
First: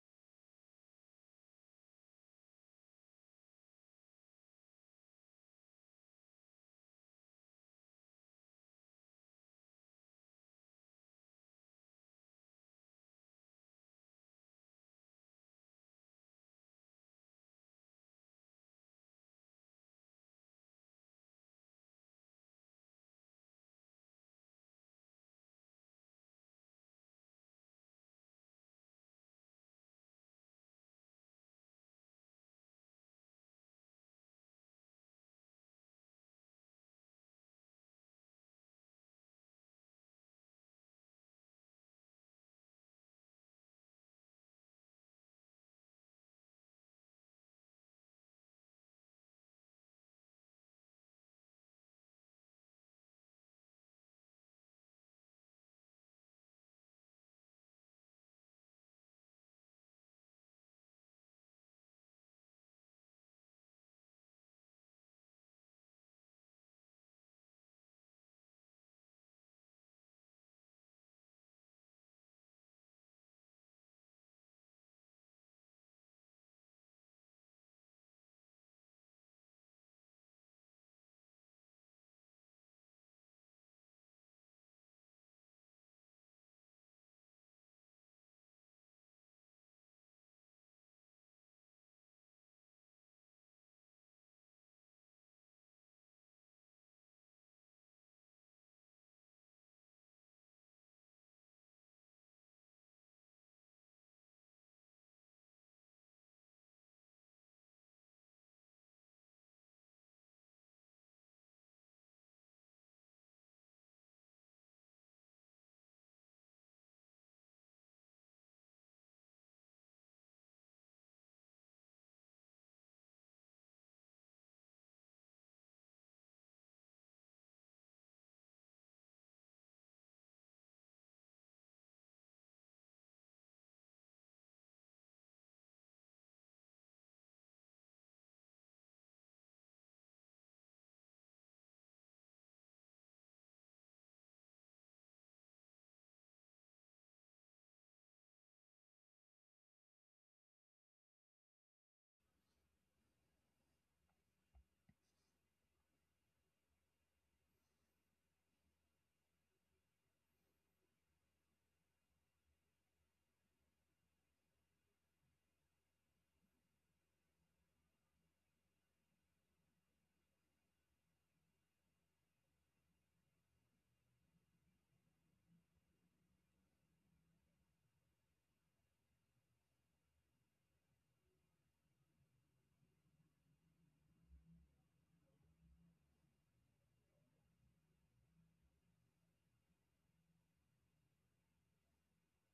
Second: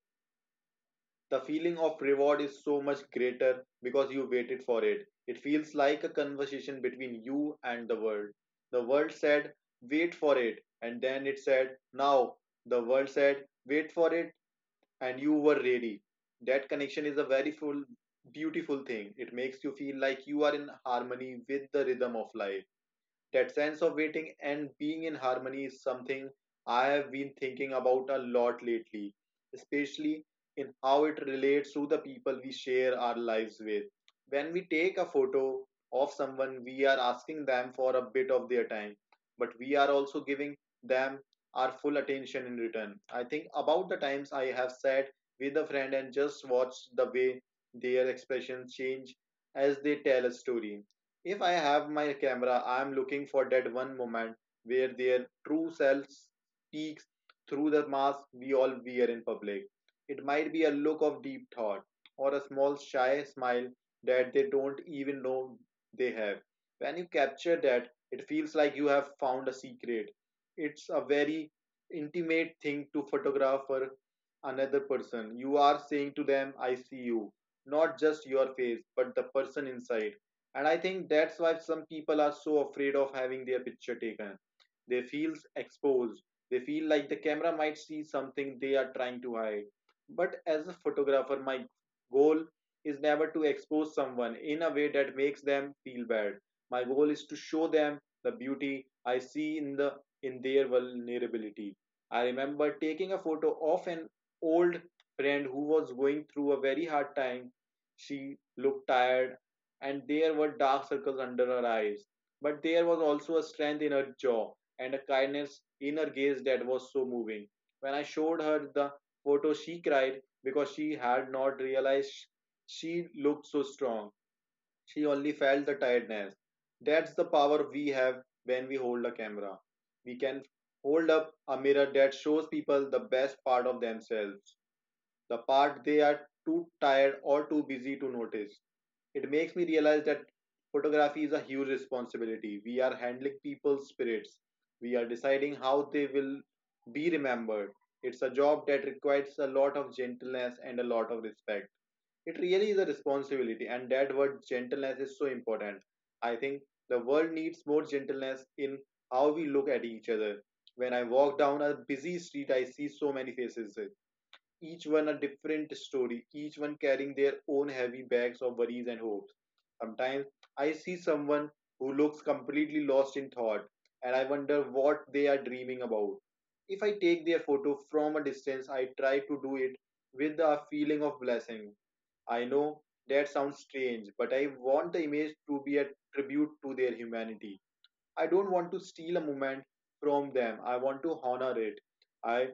S2: the feeling of reward is so much greater because you waited for it. It feels like a conversation between you and the world. The world said, wait for it, and then it said, now. The world said, wait for it, and you were ready. That connection is a very full, beautiful thing. It makes you feel like you are in harmony with the rhythm of life. That sense of waiting and being in harmony is something I have been thinking about a lot lately, especially in how it relates to the people we share our lives with. When we take a photo of someone, we are asking them for a bit of their time, but we are also giving them our full attention in return. I think about the times I have sat with a friend and just watched the way their expressions change as they tell a story. If I have my camera, I am looking for that one moment where their true selves peeks through the mask we all wear in public. It might be a look of deep thought or a small shy smile that they don't even know they have. When you capture that, it feels like you have found a secret. It's a very intimate thing to photograph for another person. You are saying to them, I see you, not just your face, but the person inside. And I think that's why some people are so afraid of having their picture taken. They feel exposed. They feel like the camera might see something they are trying to hide. But as a photographer, my goal is never to expose someone in a way that makes them feel bad. My goal is to show them the beauty I see in the in their vulnerability. I remember taking a photo of an old friend who was going through a very hard time. She looked tired, and there were dark circles under her eyes. But there was also a strength in her jaw and a kindness in her gaze that was so moving. When I showed her the photo, she cried because she had not realized she looked so strong. She only felt the tiredness. That's the power we have when we hold a camera. We can hold up a mirror that shows people the best part of themselves, the part they are too tired or too busy to notice. It makes me realize that photography is a huge responsibility. We are handling people's spirits, we are deciding how they will be remembered. It's a job that requires a lot of gentleness and a lot of respect. It really is a responsibility, and that word gentleness is so important. I think the world needs more gentleness in how we look at each other. When I walk down a busy street, I see so many faces, each one a different story, each one carrying their own heavy bags of worries and hopes. Sometimes I see someone who looks completely lost in thought, and I wonder what they are dreaming about. If I take their photo from a distance, I try to do it with a feeling of blessing. I know that sounds strange, but I want the image to be a tribute to their humanity. I don't want to steal a moment from them, I want to honor it. I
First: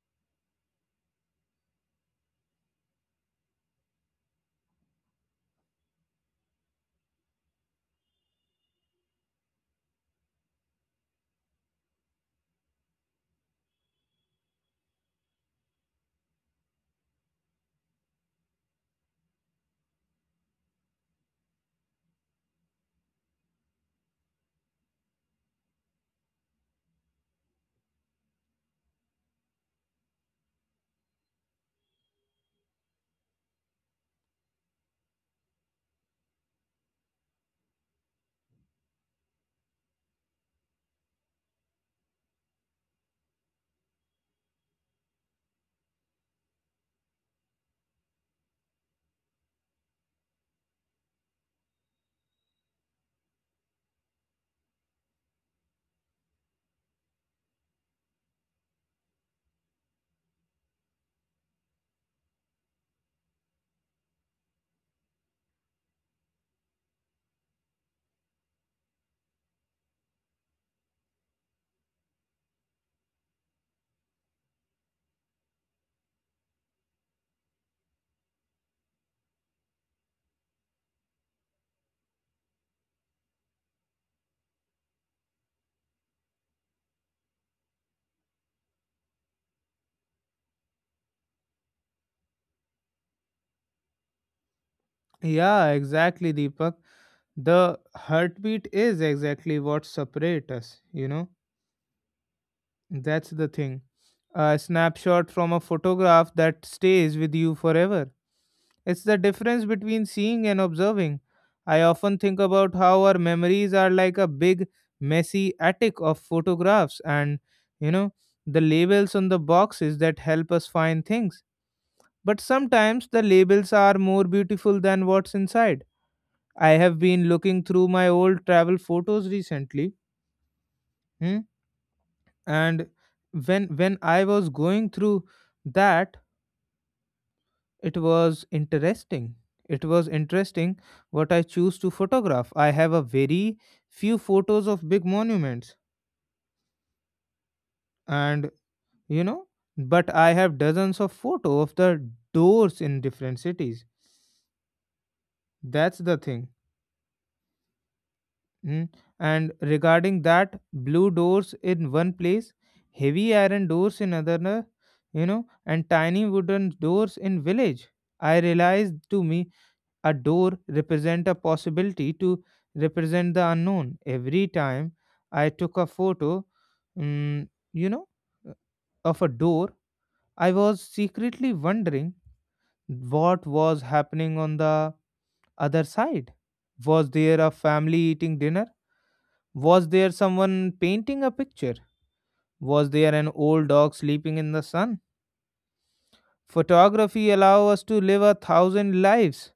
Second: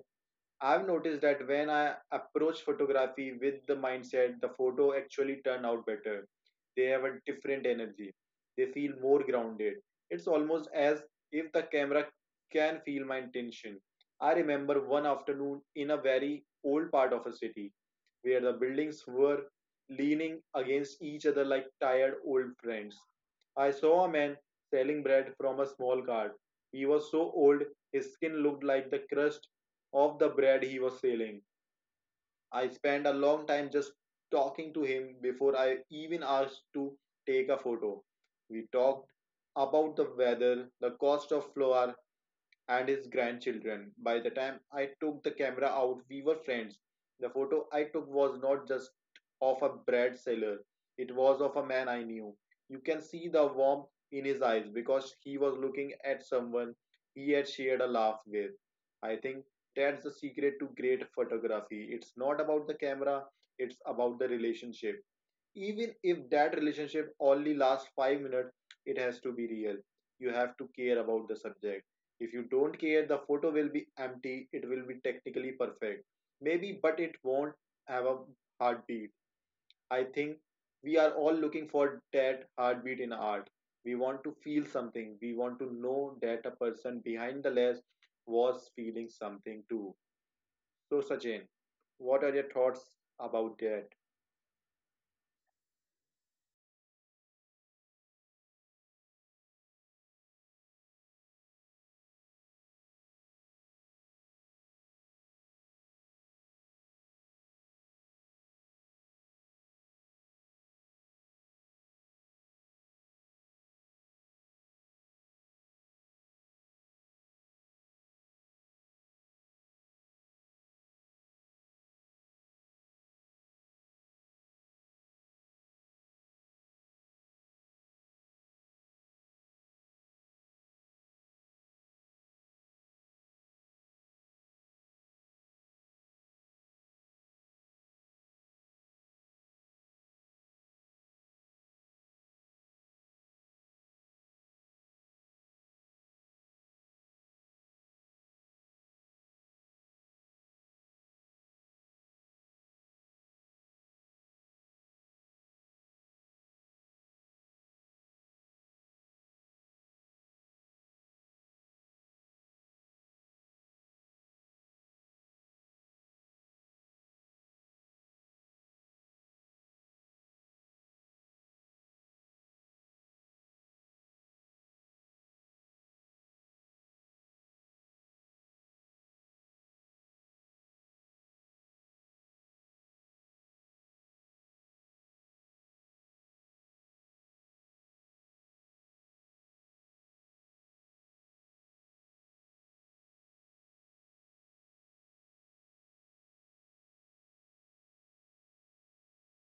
S2: I've noticed that when I approach photography with the mindset, the photo actually turn out better. They have a different energy. They feel more grounded. It's almost as if the camera can feel my intention. I remember one afternoon in a very old part of a city where the buildings were leaning against each other like tired old friends. I saw a man selling bread from a small cart. He was so old, his skin looked like the crust of the bread he was selling. I spent a long time just talking to him before I even asked to take a photo. We talked about the weather, the cost of flour, and his grandchildren. By the time I took the camera out, we were friends. The photo I took was not just of a bread seller, it was of a man I knew. You can see the warmth in his eyes because he was looking at someone he had shared a laugh with. I think that's the secret to great photography. It's not about the camera, it's about the relationship. Even if that relationship only lasts 5 minutes, it has to be real. You have to care about the subject. If you don't care, the photo will be empty. It will be technically perfect, maybe, but it won't have a heartbeat. I think we are all looking for that heartbeat in art. We want to feel something, we want to know that a person behind the lens was feeling something too. So Sachin, what are your thoughts about that?
S1: Yeah, exactly, Deepak. The heartbeat is exactly what separates us, you know? That's the thing. A snapshot from a photograph that stays with you forever. It's the difference between seeing and observing. I often think about how our memories are like a big, messy attic of photographs and, you know, the labels on the boxes that help us find things. But sometimes the labels are more beautiful than what's inside. I have been looking through my old travel photos recently, hmm, and when I was going through that, it was interesting. It was interesting what I choose to photograph. I have a very few photos of big monuments and, you know, but I have dozens of photo of the doors in different cities. That's the thing. mm. And regarding that, blue doors in one place, heavy iron doors in another, you know, and tiny wooden doors in village. I realized to me a door represent a possibility to represent the unknown. Every time I took a photo, mm, you know, of a door, I was secretly wondering what was happening on the other side. Was there a family eating dinner? Was there someone painting a picture? Was there an old dog sleeping in the sun? Photography allow us to live a thousand lives.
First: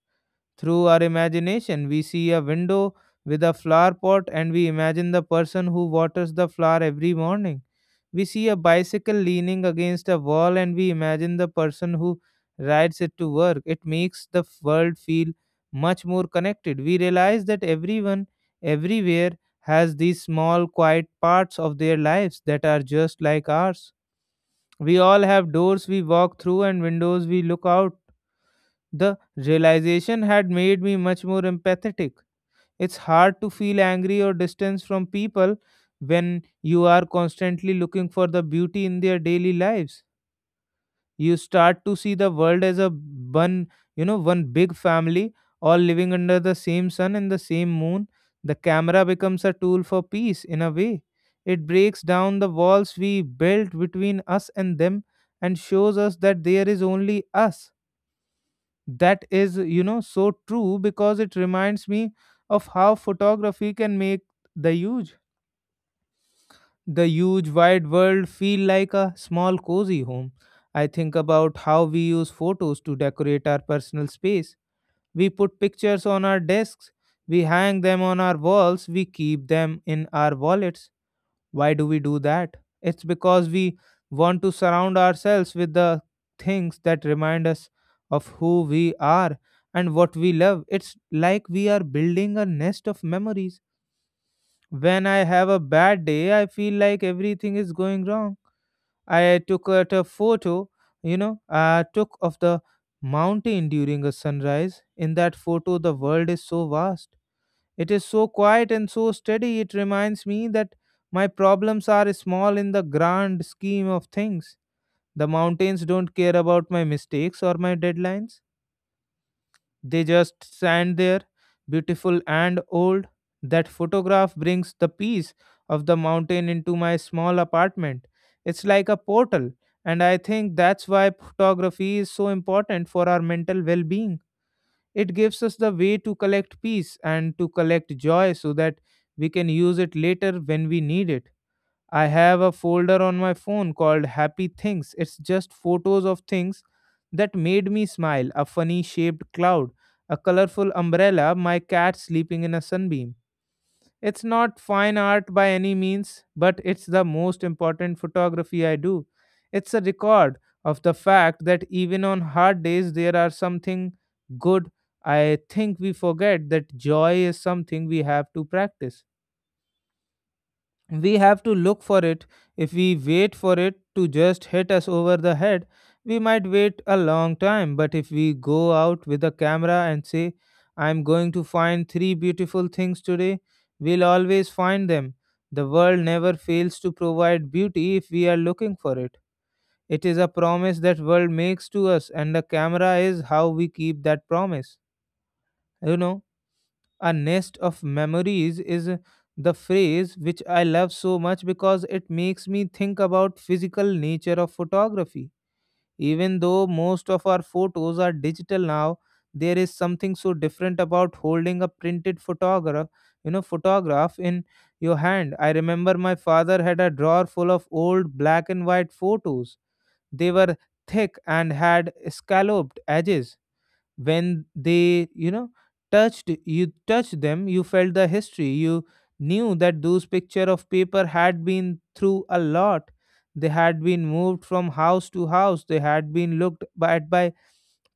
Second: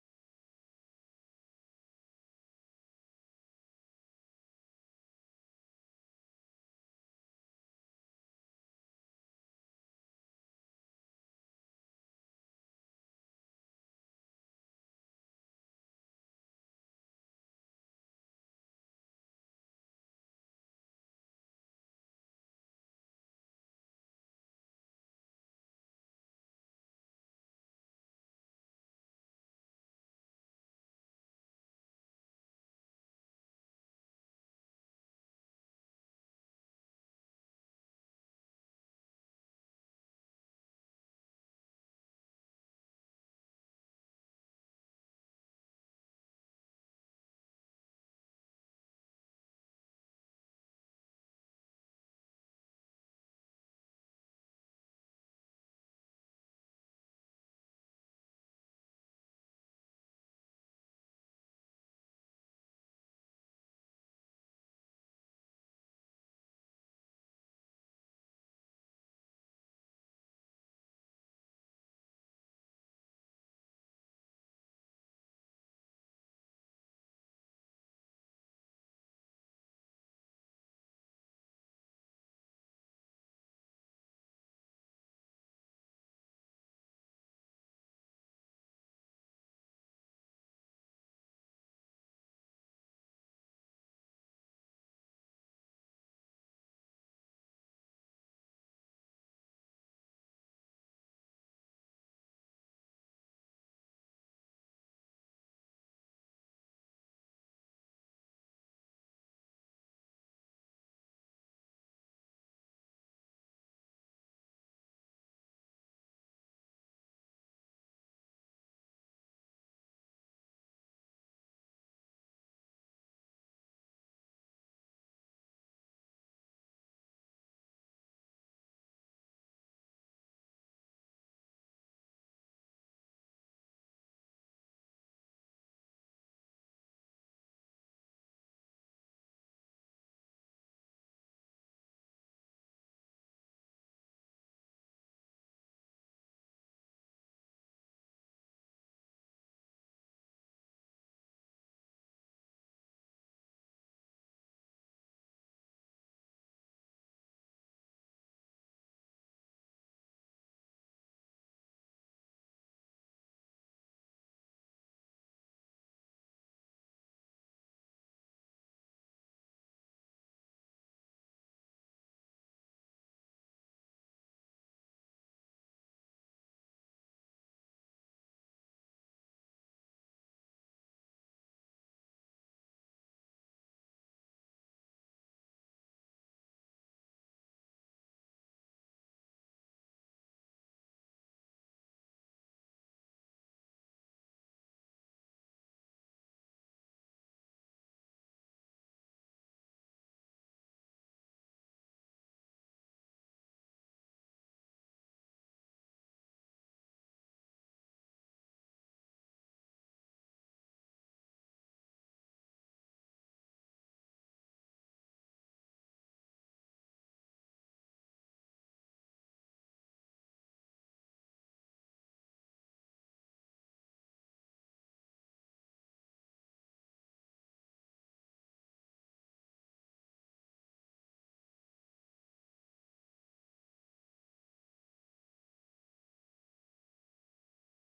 S1: Through our imagination, we see a window with a flower pot and we imagine the person who waters the flower every morning. We see a bicycle leaning against a wall and we imagine the person who rides it to work. It makes the world feel much more connected. We realize that everyone, everywhere, has these small, quiet parts of their lives that are just like ours. We all have doors we walk through and windows we look out. The realization had made me much more empathetic. It's hard to feel angry or distance from people when you are constantly looking for the beauty in their daily lives. You start to see the world as a one, you know, one big family, all living under the same sun and the same moon. The camera becomes a tool for peace in a way. It breaks down the walls we built between us and them and shows us that there is only us. That is, you know, so true, because it reminds me of how photography can make the huge the huge wide world feel like a small cozy home. I think about how we use photos to decorate our personal space. We put pictures on our desks, we hang them on our walls, we keep them in our wallets. Why do we do that? It's because we want to surround ourselves with the things that remind us of who we are and what we love. It's like we are building a nest of memories. When I have a bad day, I feel like everything is going wrong. I took out a photo, you know, I took of the mountain during a sunrise. In that photo, the world is so vast, it is so quiet and so steady. It reminds me that my problems are small in the grand scheme of things. The mountains don't care about my mistakes or my deadlines. They just stand there, beautiful and old. That photograph brings the peace of the mountain into my small apartment. It's like a portal, and I think that's why photography is so important for our mental well being. It gives us the way to collect peace and to collect joy so that we can use it later when we need it. I have a folder on my phone called Happy Things. It's just photos of things that made me smile, a funny shaped cloud, a colorful umbrella, my cat sleeping in a sunbeam. It's not fine art by any means, but it's the most important photography I do. It's a record of the fact that even on hard days there are something good. I think we forget that joy is something we have to practice. We have to look for it. If we wait for it to just hit us over the head, we might wait a long time. But if we go out with a camera and say, I'm going to find three beautiful things today, we'll always find them. The world never fails to provide beauty if we are looking for it. It is a promise that world makes to us, and the camera is how we keep that promise. You know, a nest of memories is the phrase which I love so much because it makes me think about physical nature of photography. Even though most of our photos are digital now, there is something so different about holding a printed photograph, photograph in your hand. I remember my father had a drawer full of old black and white photos. They were thick and had scalloped edges. When they touched, you touched them, you felt the history. You knew that those picture of paper had been through a lot. They had been moved from house to house, they had been looked at by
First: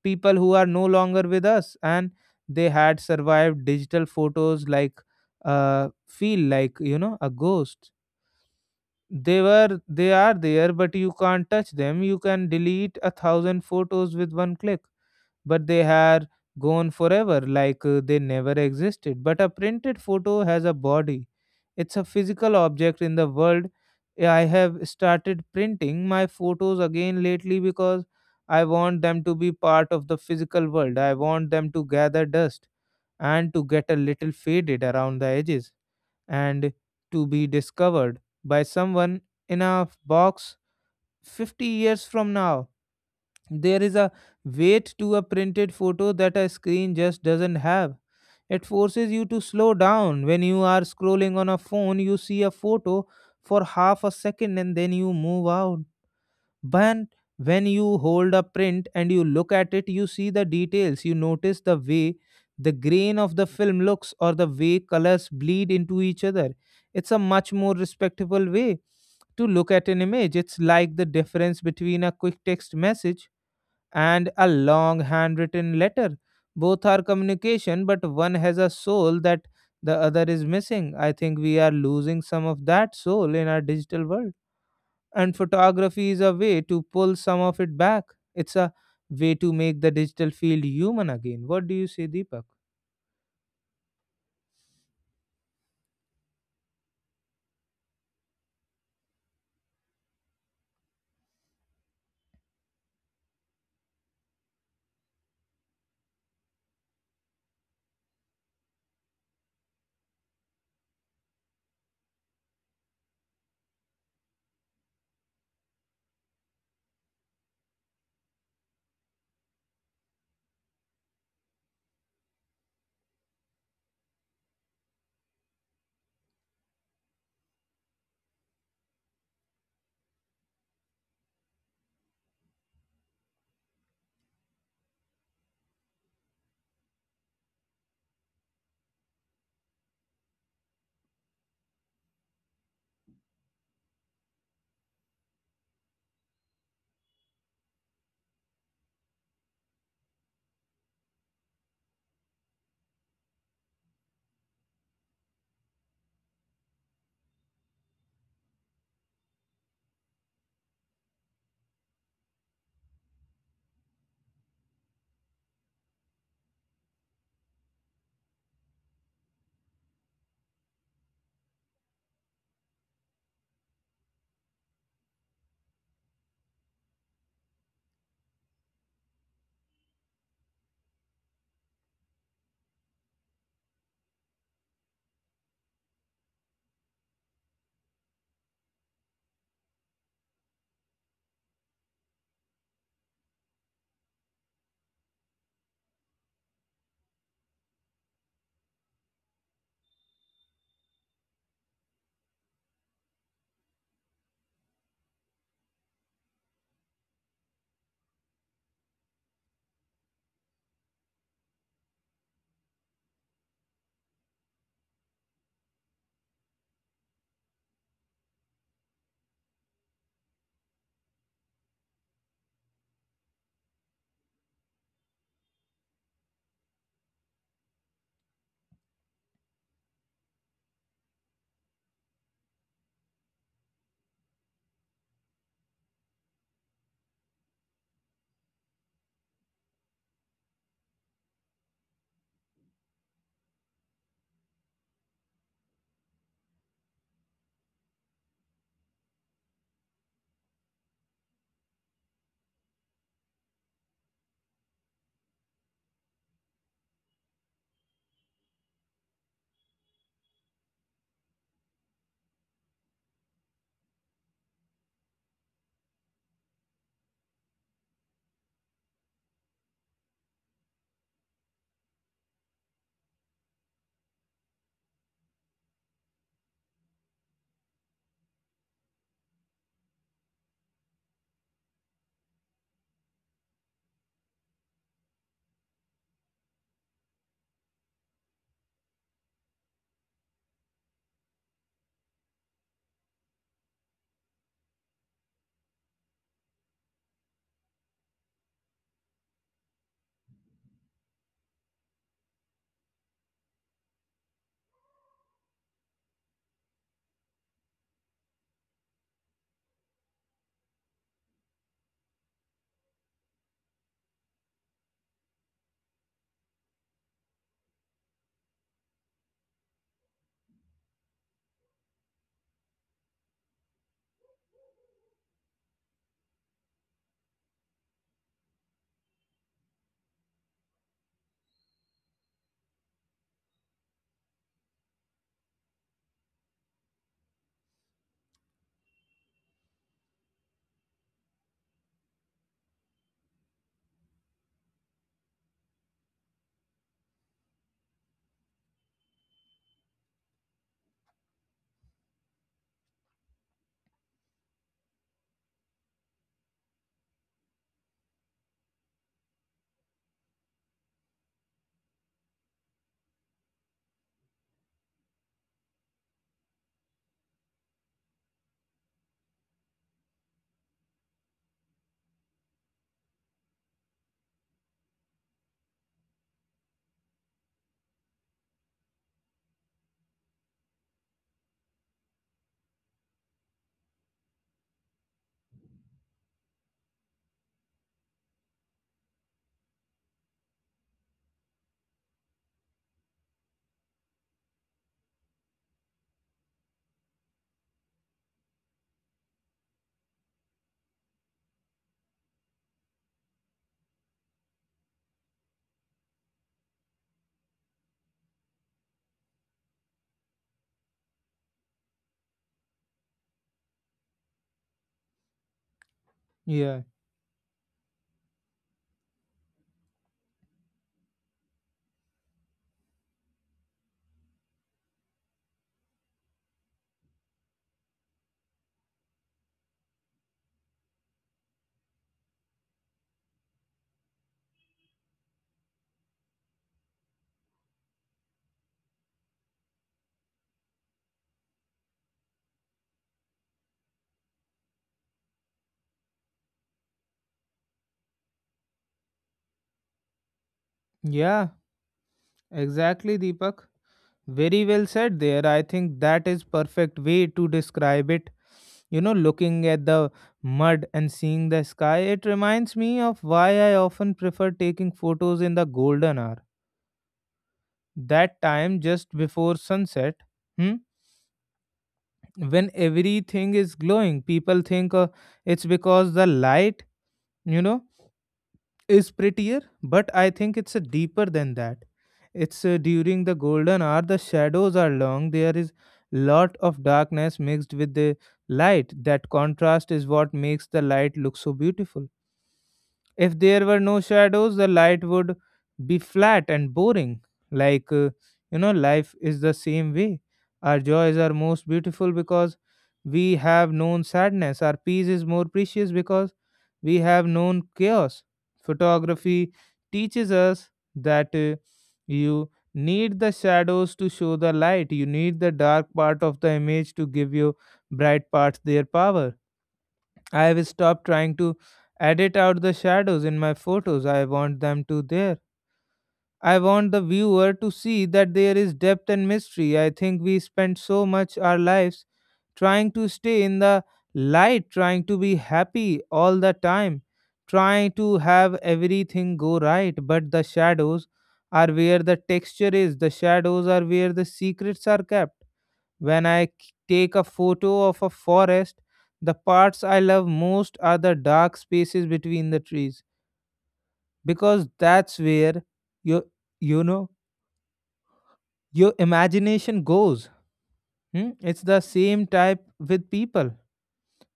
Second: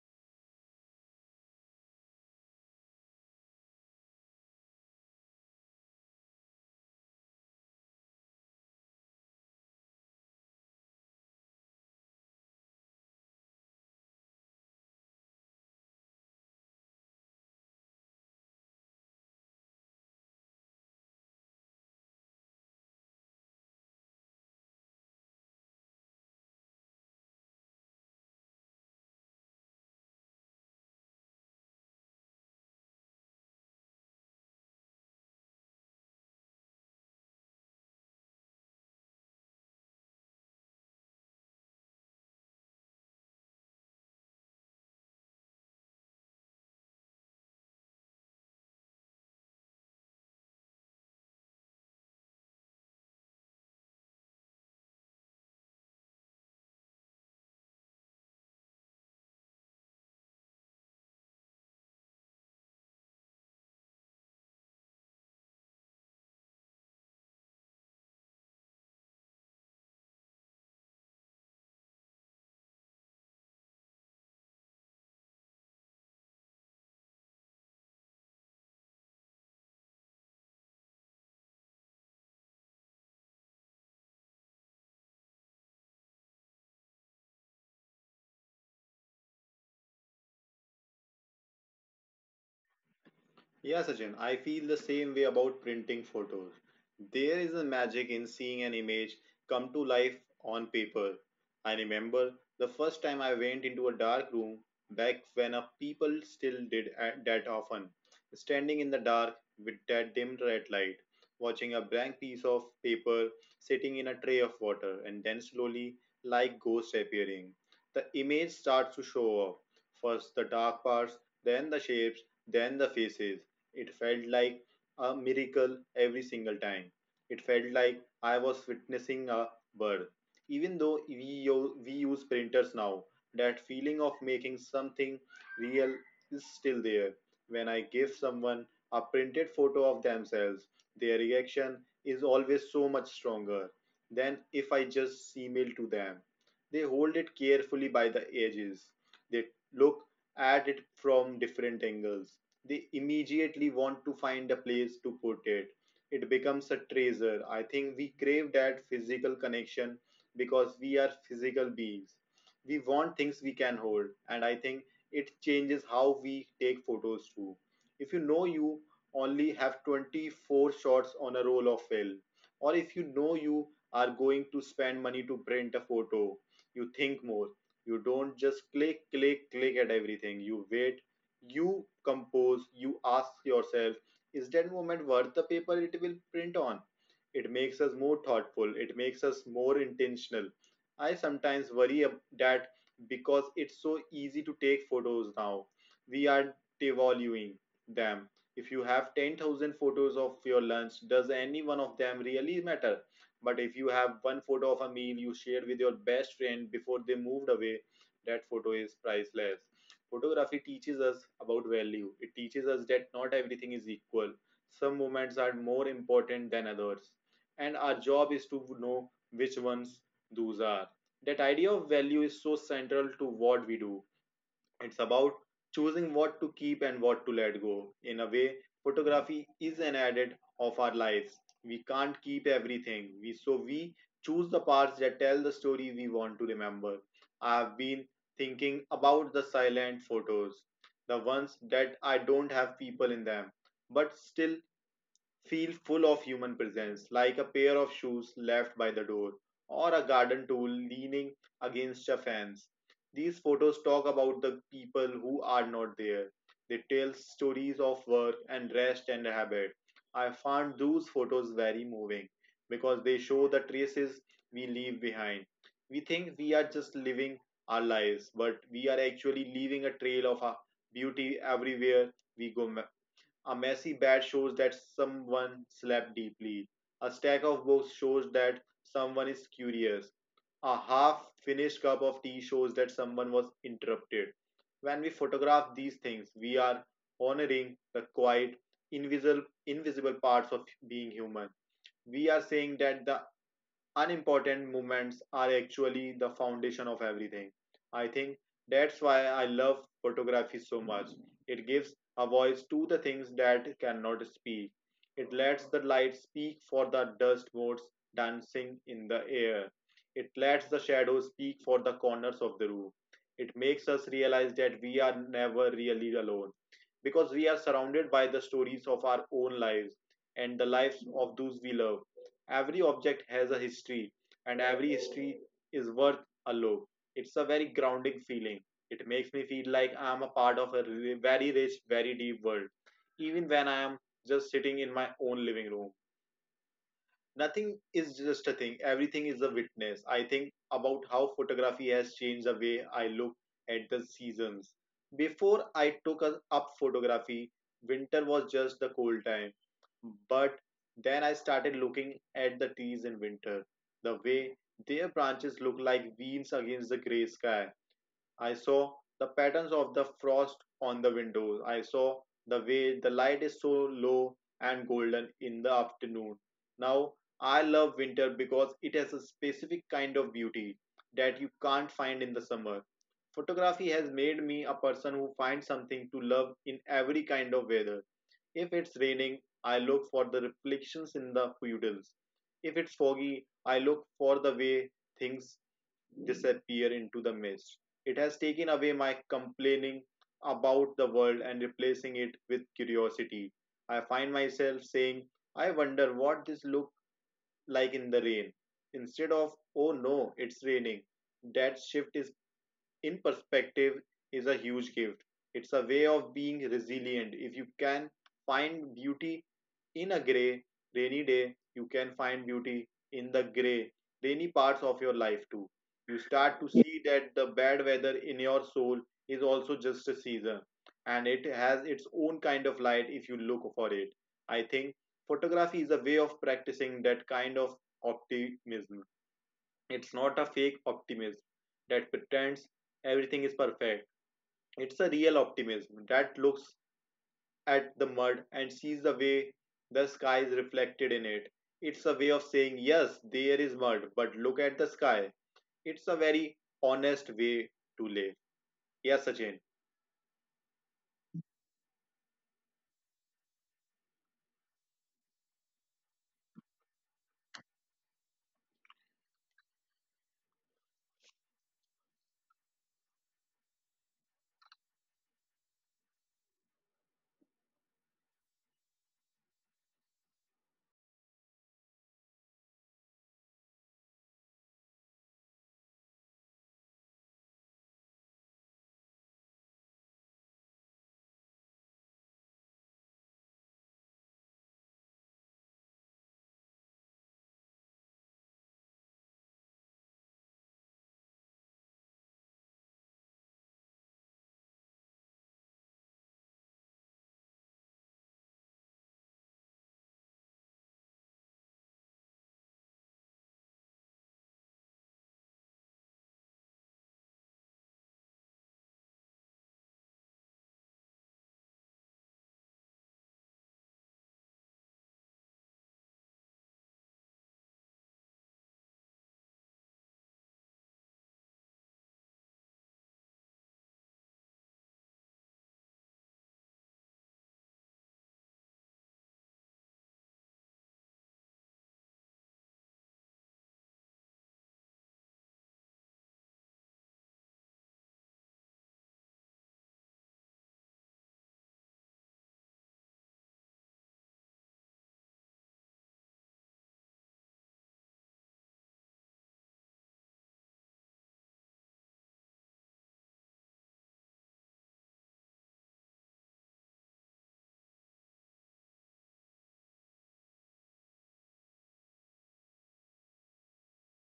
S1: people who are no longer with us, and they had survived. Digital photos like feel like a ghost. They are there, but you can't touch them. You can delete a thousand photos with one click, but they are gone forever, like, they never existed. But a printed photo has a body, it's a physical object in the world. Yeah, I have started printing my photos again lately because I want them to be part of the physical world. I want them to gather dust and to get a little faded around the edges and to be discovered by someone in a box 50 years from now. There is a weight to a printed photo that a screen just doesn't have. It forces you to slow down. When you are scrolling on a phone, you see a photo for half a second and then you move on. But when you hold a print and you look at it, you see the details. You notice the way the grain of the film looks or the way colors bleed into each other. It's a much more respectable way to look at an image. It's like the difference between a quick text message and a long handwritten letter. Both are communication, but one has a soul that the other is missing. I think we are losing some of that soul in our digital world. And photography is a way to pull some of it back. It's a way to make the digital field human again. What do you say, Deepak?
S2: Yeah, Sachin, I feel the same way about printing photos. There is a magic in seeing an image come to life on paper. I remember the first time I went into a dark room back when a people still did that often, standing in the dark with that dim red light, watching a blank piece of paper sitting in a tray of water and then slowly, like ghosts appearing. The image starts to show up. First the dark parts, then the shapes, then the faces. It felt like a miracle every single time. It felt like I was witnessing a birth. Even though we use printers now, that feeling of making something real is still there. When I give someone a printed photo of themselves, their reaction is always so much stronger than if I just email to them. They hold it carefully by the edges. They look at it from different angles. They immediately want to find a place to put it. It becomes a treasure. I think we crave that physical connection because we are physical beings. We want things we can hold, and I think it changes how we take photos too. If you know you only have 24 shots on a roll of film, or if you know you are going to spend money to print a photo, you think more. You don't just click click click at everything. You wait, you compose, you ask yourself, is that moment worth the paper it will print on? It makes us more thoughtful, it makes us more intentional. I sometimes worry that because it's so easy to take photos now, we are devaluing them. If you have 10,000 photos of your lunch, does any one of them really matter? But if you have one photo of a meal you shared with your best friend before they moved away, that photo is priceless. Photography teaches us about value. It teaches us that not everything is equal. Some moments are more important than others. And our job is to know which ones those are. That idea of value is so central to what we do. It's about choosing what to keep and what to let go. In a way, photography is an edit of our lives. We can't keep everything. We so we choose the parts that tell the story we want to remember. I have been thinking about the silent photos, the ones that I don't have people in them, but still feel full of human presence, like a pair of shoes left by the door or a garden tool leaning against a fence. These photos talk about the people who are not there. They tell stories of work and rest and habit. I found those photos very moving because they show the traces we leave behind. We think we are just living our lives, but we are actually leaving a trail of our beauty everywhere we go. A messy bed shows that someone slept deeply. A stack of books shows that someone is curious. A half finished cup of tea shows that someone was interrupted. When we photograph these things, we are honoring the quiet, invisible parts of being human. We are saying that the unimportant moments are actually the foundation of everything. I think that's why I love photography so much. It gives a voice to the things that cannot speak. It lets the light speak for the dust motes dancing in the air. It lets the shadows speak for the corners of the room. It makes us realize that we are never really alone because we are surrounded by the stories of our own lives and the lives of those we love. Every object has a history, and every history is worth a look. It's a very grounding feeling. It makes me feel like I'm a part of a very rich, very deep world, even when I am just sitting in my own living room. Nothing is just a thing, everything is a witness. I think about how photography has changed the way I look at the seasons. Before I took up photography, winter was just the cold time, but then I started looking at the trees in winter, the way their branches look like veins against the gray sky. I saw the patterns of the frost on the windows. I saw the way the light is so low and golden in the afternoon. Now, I love winter because it has a specific kind of beauty that you can't find in the summer. Photography has made me a person who finds something to love in every kind of weather. If it's raining, I look for the reflections in the puddles. If it's foggy, I look for the way things disappear into the mist. It has taken away my complaining about the world and replacing it with curiosity. I find myself saying, I wonder what this looks like in the rain, instead of, oh no, it's raining. That shift is in perspective is a huge gift. It's a way of being resilient. If you can find beauty in a grey, rainy day, you can find beauty in the grey, rainy parts of your life too. You start to
S1: Yeah,
S2: see that the bad weather in your soul is also just a season and it has its own kind of light if you look for it. I think photography is a way of practicing that kind of optimism. It's not a fake optimism that pretends everything is perfect. It's a real optimism that looks at the mud and sees the way the sky is reflected in it. It's a way of saying, yes, there is mud, but look at the sky. It's a very honest way to live. Yes, Sachin.
S1: yeah, exactly, Deepak. Very well said there. I think that is perfect way to describe it. You know, looking at the mud and seeing the sky, it reminds me of why I often prefer taking photos in the golden hour. That time just before sunset, hmm, when everything is glowing, people think, it's because the light, you know, is prettier, but I think it's, deeper than that. It's, during the golden hour, the shadows are long, there is lot of darkness mixed with the light. That contrast is what makes the light look so beautiful. If there were no shadows, the light would be flat and boring. Like, you know, life is the same way. Our joys are most beautiful because we have known sadness. Our peace is more precious because we have known chaos. Photography teaches us that, you need the shadows to show the light. You need the dark part of the image to give you bright parts their power. I have stopped trying to edit out the shadows in my photos. I want them to there. I want the viewer to see that there is depth and mystery. I think we spend so much our lives trying to stay in the light, trying to be happy all the time, trying to have everything go right, but the shadows are where the texture is. The shadows are where the secrets are kept. When take a photo of a forest, the parts I love most are the dark spaces between the trees because that's where your you know your imagination goes. Hmm? It's the same type with people.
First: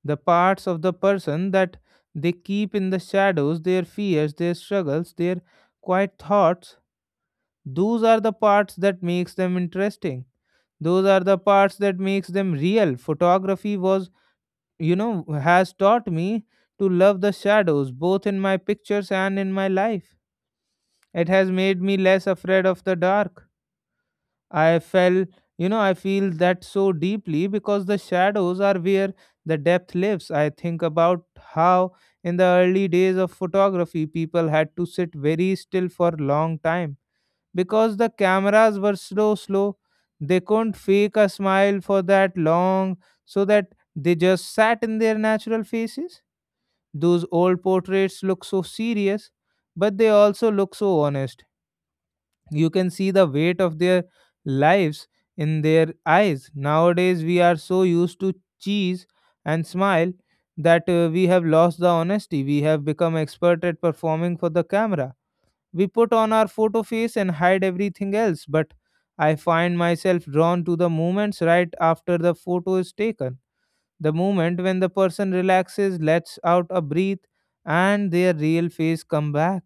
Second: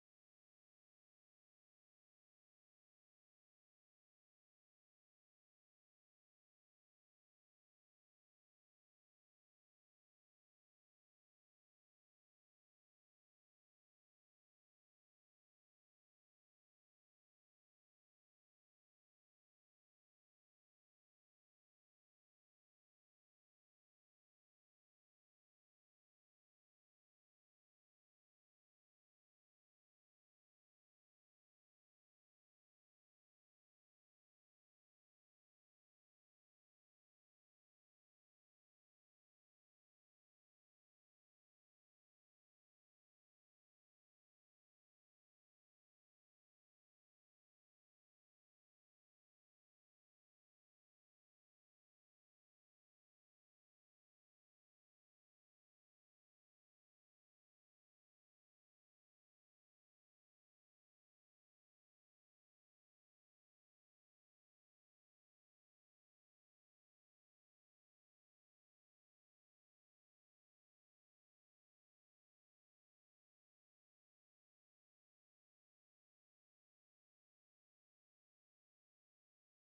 S1: The parts of the person that they keep in the shadows, their fears, their struggles, their quiet thoughts, those are the parts that makes them interesting. Those are the parts that makes them real. Photography was has taught me to love the shadows, both in my pictures and in my life. It has made me less afraid of the dark. I felt, I feel that so deeply because the shadows are where the depth lives. I think about how in the early days of photography, people had to sit very still for long time because the cameras were slow, slow. They couldn't fake a smile for that long, so that they just sat in their natural faces. Those old portraits look so serious, but they also look so honest. You can see the weight of their lives in their eyes. Nowadays, we are so used to cheese and smile that, we have lost the honesty. We have become expert at performing for the camera. We put on our photo face and hide everything else, but I find myself drawn to the moments right after the photo is taken. The moment when the person relaxes, lets out a breath, and their real face come back.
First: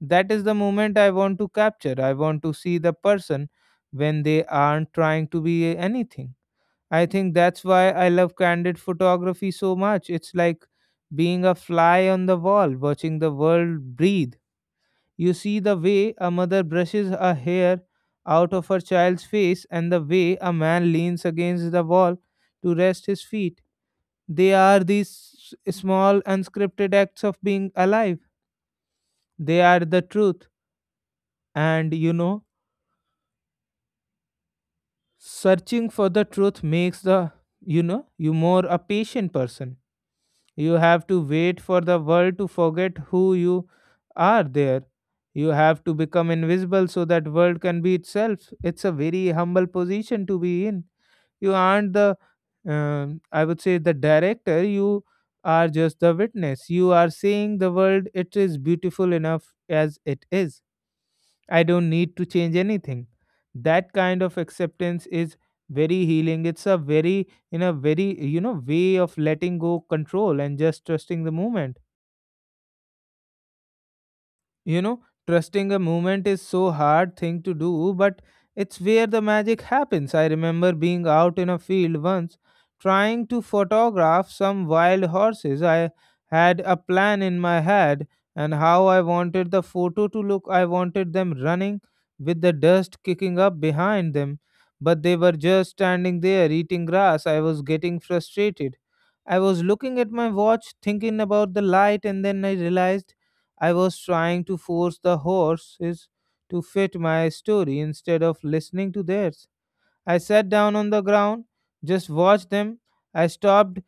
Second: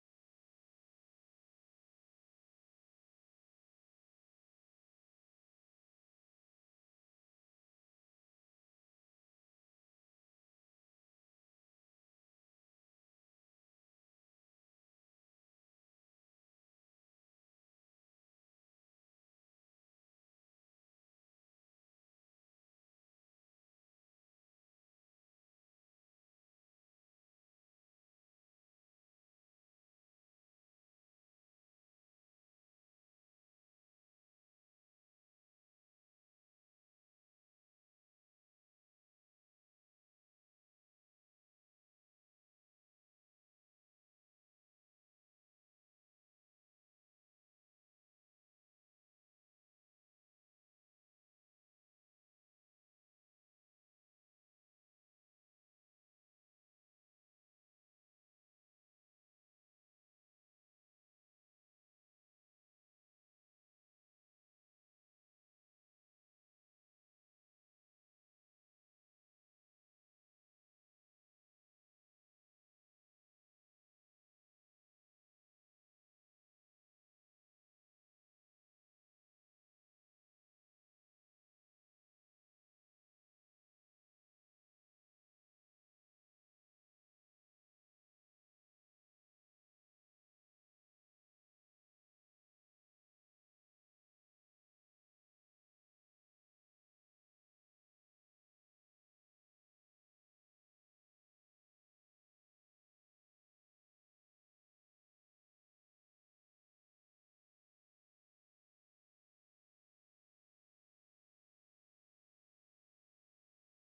S1: That is the moment I want to capture. I want to see the person when they aren't trying to be anything. I think that's why I love candid photography so much. It's like being a fly on the wall, watching the world breathe. You see the way a mother brushes a hair out of her child's face and the way a man leans against the wall to rest his feet. They are these small unscripted acts of being alive. They are the truth. And you know, searching for the truth makes the you more a patient person. You have to wait for the world to forget who you are there. You have to become invisible so that world can be itself. It's a very humble position to be in. You aren't the, I would say, the director. You are just the witness. You are saying the world, it is beautiful enough as it is. I don't need to change anything. That kind of acceptance is very healing. It's a very, in a very, you know, way of letting go control and just trusting the moment. You know, trusting a movement is so hard thing to do, but it's where the magic happens. I remember being out in a field once trying to photograph some wild horses. I had a plan in my head and how I wanted the photo to look. I wanted them running with the dust kicking up behind them, but they were just standing there eating grass. I was getting frustrated. I was looking at my watch thinking about the light, and then I realized I was trying to force the horses to fit my story instead of listening to theirs. I sat down on the ground, just watched them. I stopped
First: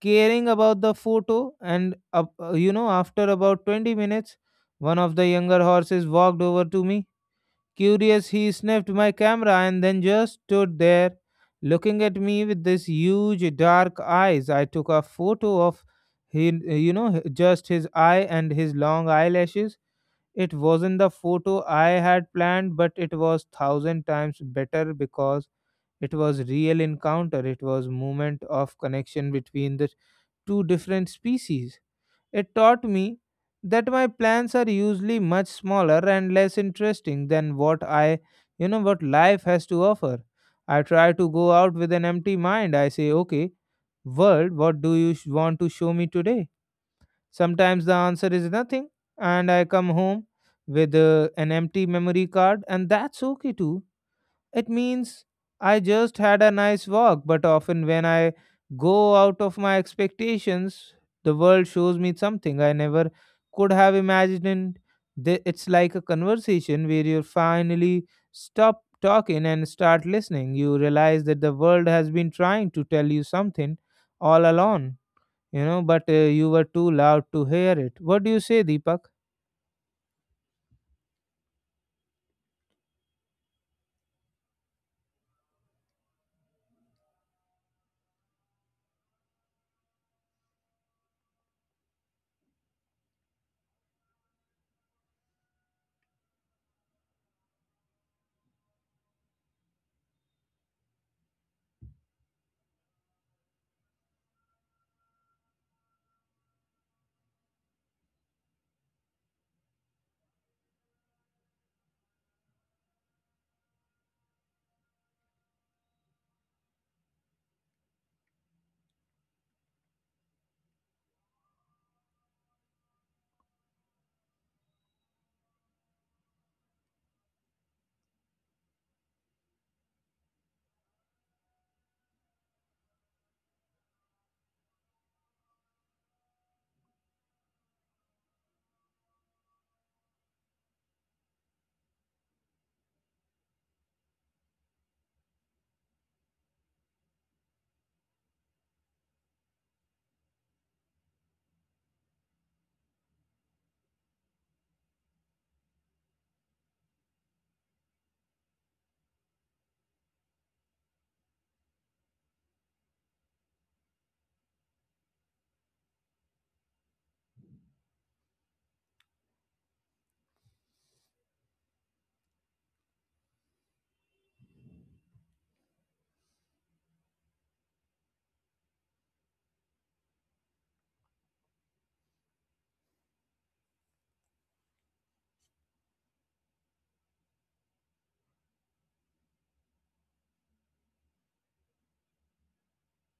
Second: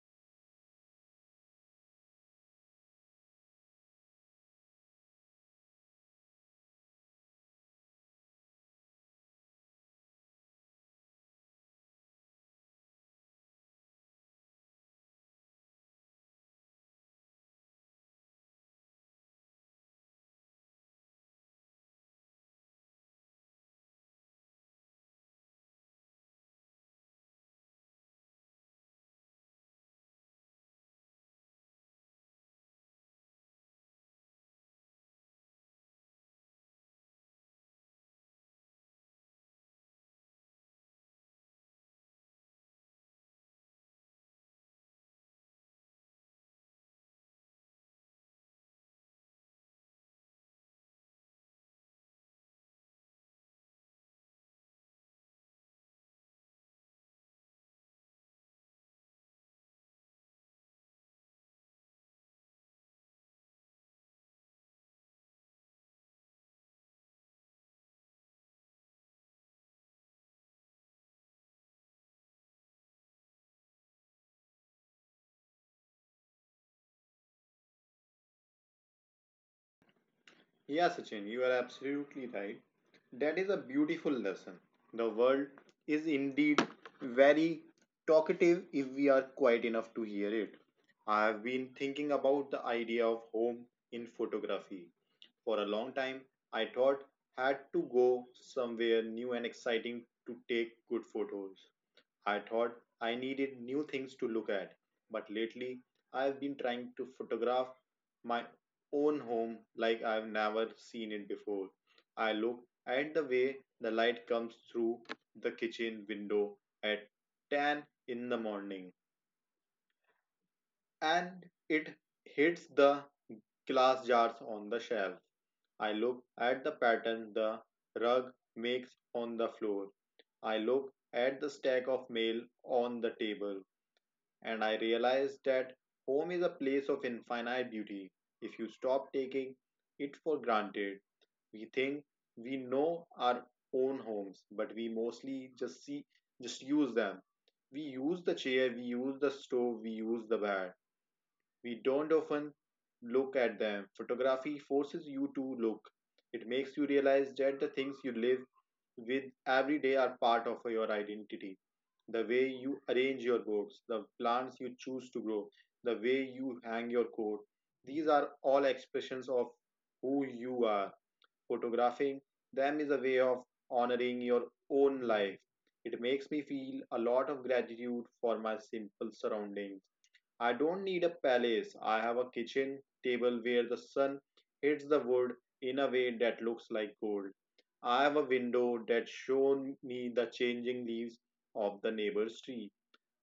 S1: caring about the photo, and you know, after about 20 minutes, one of the younger horses walked over to me. Curious, he sniffed my camera and then just stood there looking at me with these huge dark eyes. I took a photo of he just his eye and his long eyelashes. It wasn't the photo I had planned, but it was thousand times better because it was real encounter. It was moment of connection between the two different species. It taught me that my plans are usually much smaller and less interesting than what I, what life has to offer. I try to go out with an empty mind. I say, okay, world, what do you want to show me today? Sometimes the answer is nothing, and I come home with, an empty memory card, and that's okay too. It means I just had a nice walk, but often when I go out of my expectations, the world shows me something I never could have imagined. It's like a conversation where you finally stop talking and start listening. You realize that the world has been trying to tell you something all along, you know, but, you were too loud to hear it. What do you say, Deepak?
S2: Yeah, Sachin, you are absolutely right. That is a beautiful lesson. The world is indeed very talkative if we are quiet enough to hear it. I have been thinking about the idea of home in photography. For a long time, I thought had to go somewhere new and exciting to take good photos. I thought I needed new things to look at, but lately I've been trying to photograph my own home like I've never seen it before. I look at the way the light comes through the kitchen window at 10 in the morning and it hits the glass jars on the shelf. I look at the pattern the rug makes on the floor. I look at the stack of mail on the table and I realized that home is a place of infinite beauty. If you stop taking it for granted, we think we know our own homes, but we mostly just see, just use them. We use the chair, we use the stove, we use the bed. We don't often look at them. Photography forces you to look. It makes you realize that the things you live with every day are part of your identity. The way you arrange your books, the plants you choose to grow, the way you hang your coat, these are all expressions of who you are. Photographing them is a way of honoring your own life. It makes me feel a lot of gratitude for my simple surroundings. I don't need a palace. I have a kitchen table where the sun hits the wood in a way that looks like gold. I have a window that shows me the changing leaves of the neighbor's tree.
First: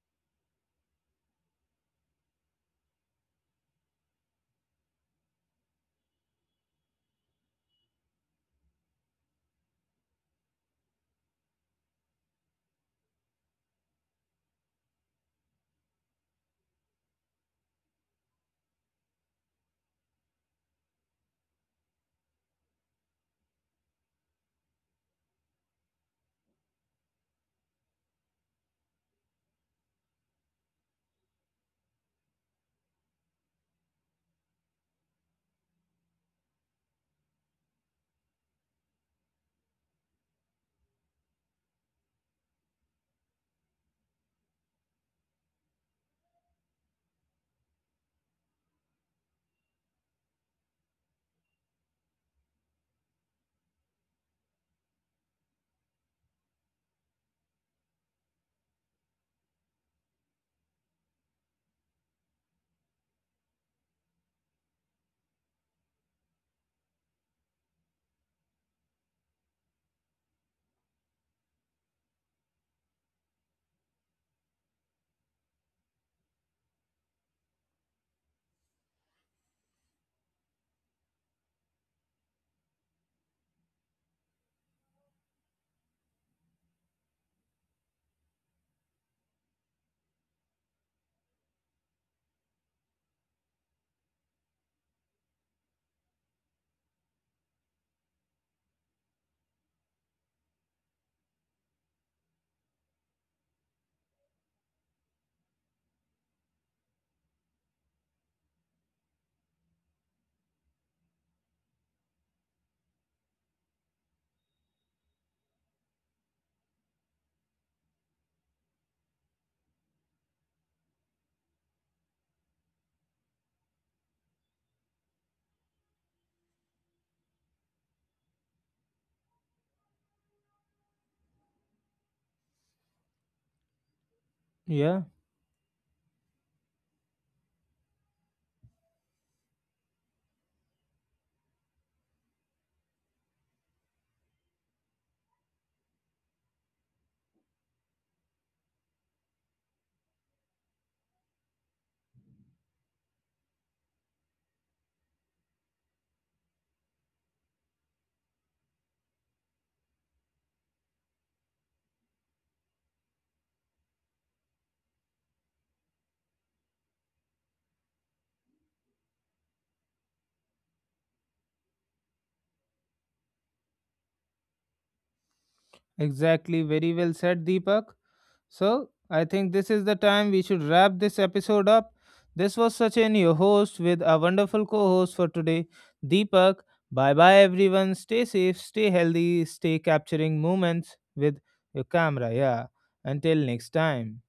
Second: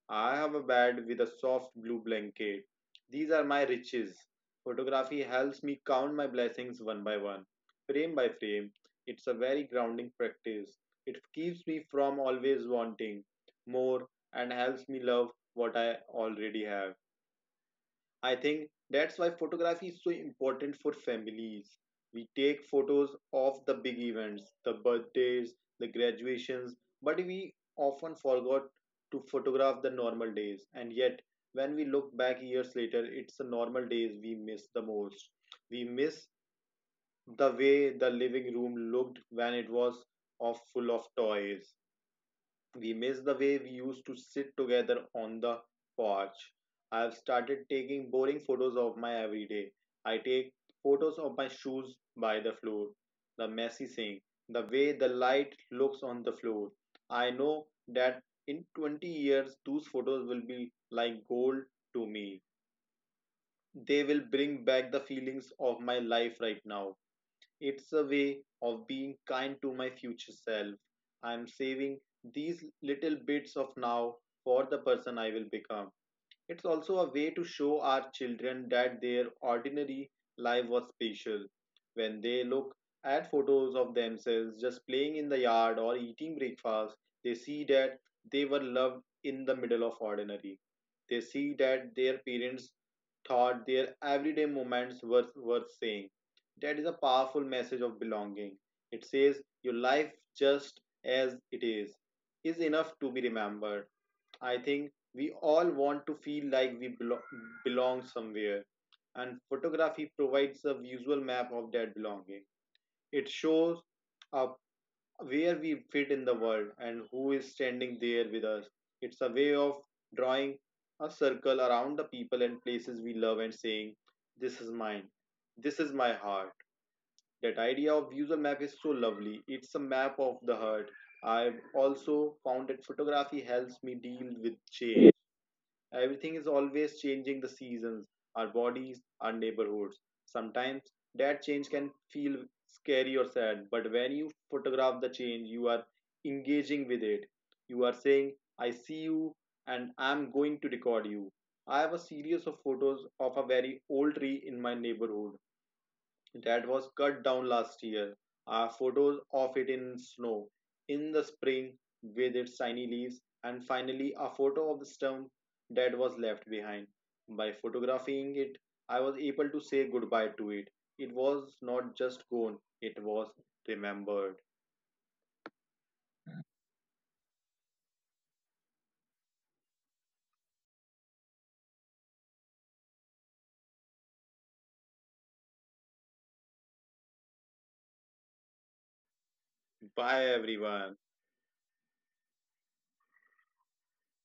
S2: I have a bed with a soft blue blanket. These are my riches. Photography helps me count my blessings one by one, frame by frame. It's a very grounding practice. It keeps me from always wanting more and helps me love what I already have. I think that's why photography is so important for families. We take photos of the big events, the birthdays, the graduations, but we often forgot to photograph the normal days. And yet, when we look back years later, it's the normal days we miss the most. We miss the way the living room looked when it was of full of toys, we miss the way we used to sit together on the porch. I've started taking boring photos of my everyday. I take photos of my shoes by the floor, the messy sink, the way the light looks on the floor. I know that in 20 years, those photos will be like gold to me. They will bring back the feelings of my life right now. It's a way of being kind to my future self. I'm saving these little bits of now for the person I will become. It's also a way to show our children that their ordinary life was special. When they look at photos of themselves just playing in the yard or eating breakfast, they see that they were loved in the middle of ordinary. They see that their parents thought their everyday moments were worth saying. That is a powerful message of belonging. It says your life just as it is enough to be remembered. I think we all want to feel like belong somewhere, and photography provides a visual map of that belonging. It shows up where we fit in the world and who is standing there with us. It's a way of drawing a circle around the people and places we love and saying, this is mine, this is my heart. That idea of visual map is so lovely. It's a map of the heart. I've also found that photography helps me deal with
S1: Yeah,
S2: change. Everything is always changing, the seasons, our bodies, our neighborhoods. Sometimes that change can feel scary or sad, but when you photograph the change, you are engaging with it. You are saying, I see you and I'm going to record you. I have a series of photos of a very old tree in my neighborhood that was cut down last year. Are photos of it in snow in the spring with its shiny leaves, and finally a photo of the stump that was left behind. By photographing it, I was able to say goodbye to it. It was not just gone, it was remembered
S1: exactly. Very well said, Deepak. So, I think this is the time we should wrap this episode up. This was Sachin, your host, with our wonderful co host for today, Deepak. Bye bye, everyone. Stay safe, stay healthy, stay
S2: by
S1: capturing moments
S2: everyone.
S1: with your camera. Yeah, until next time.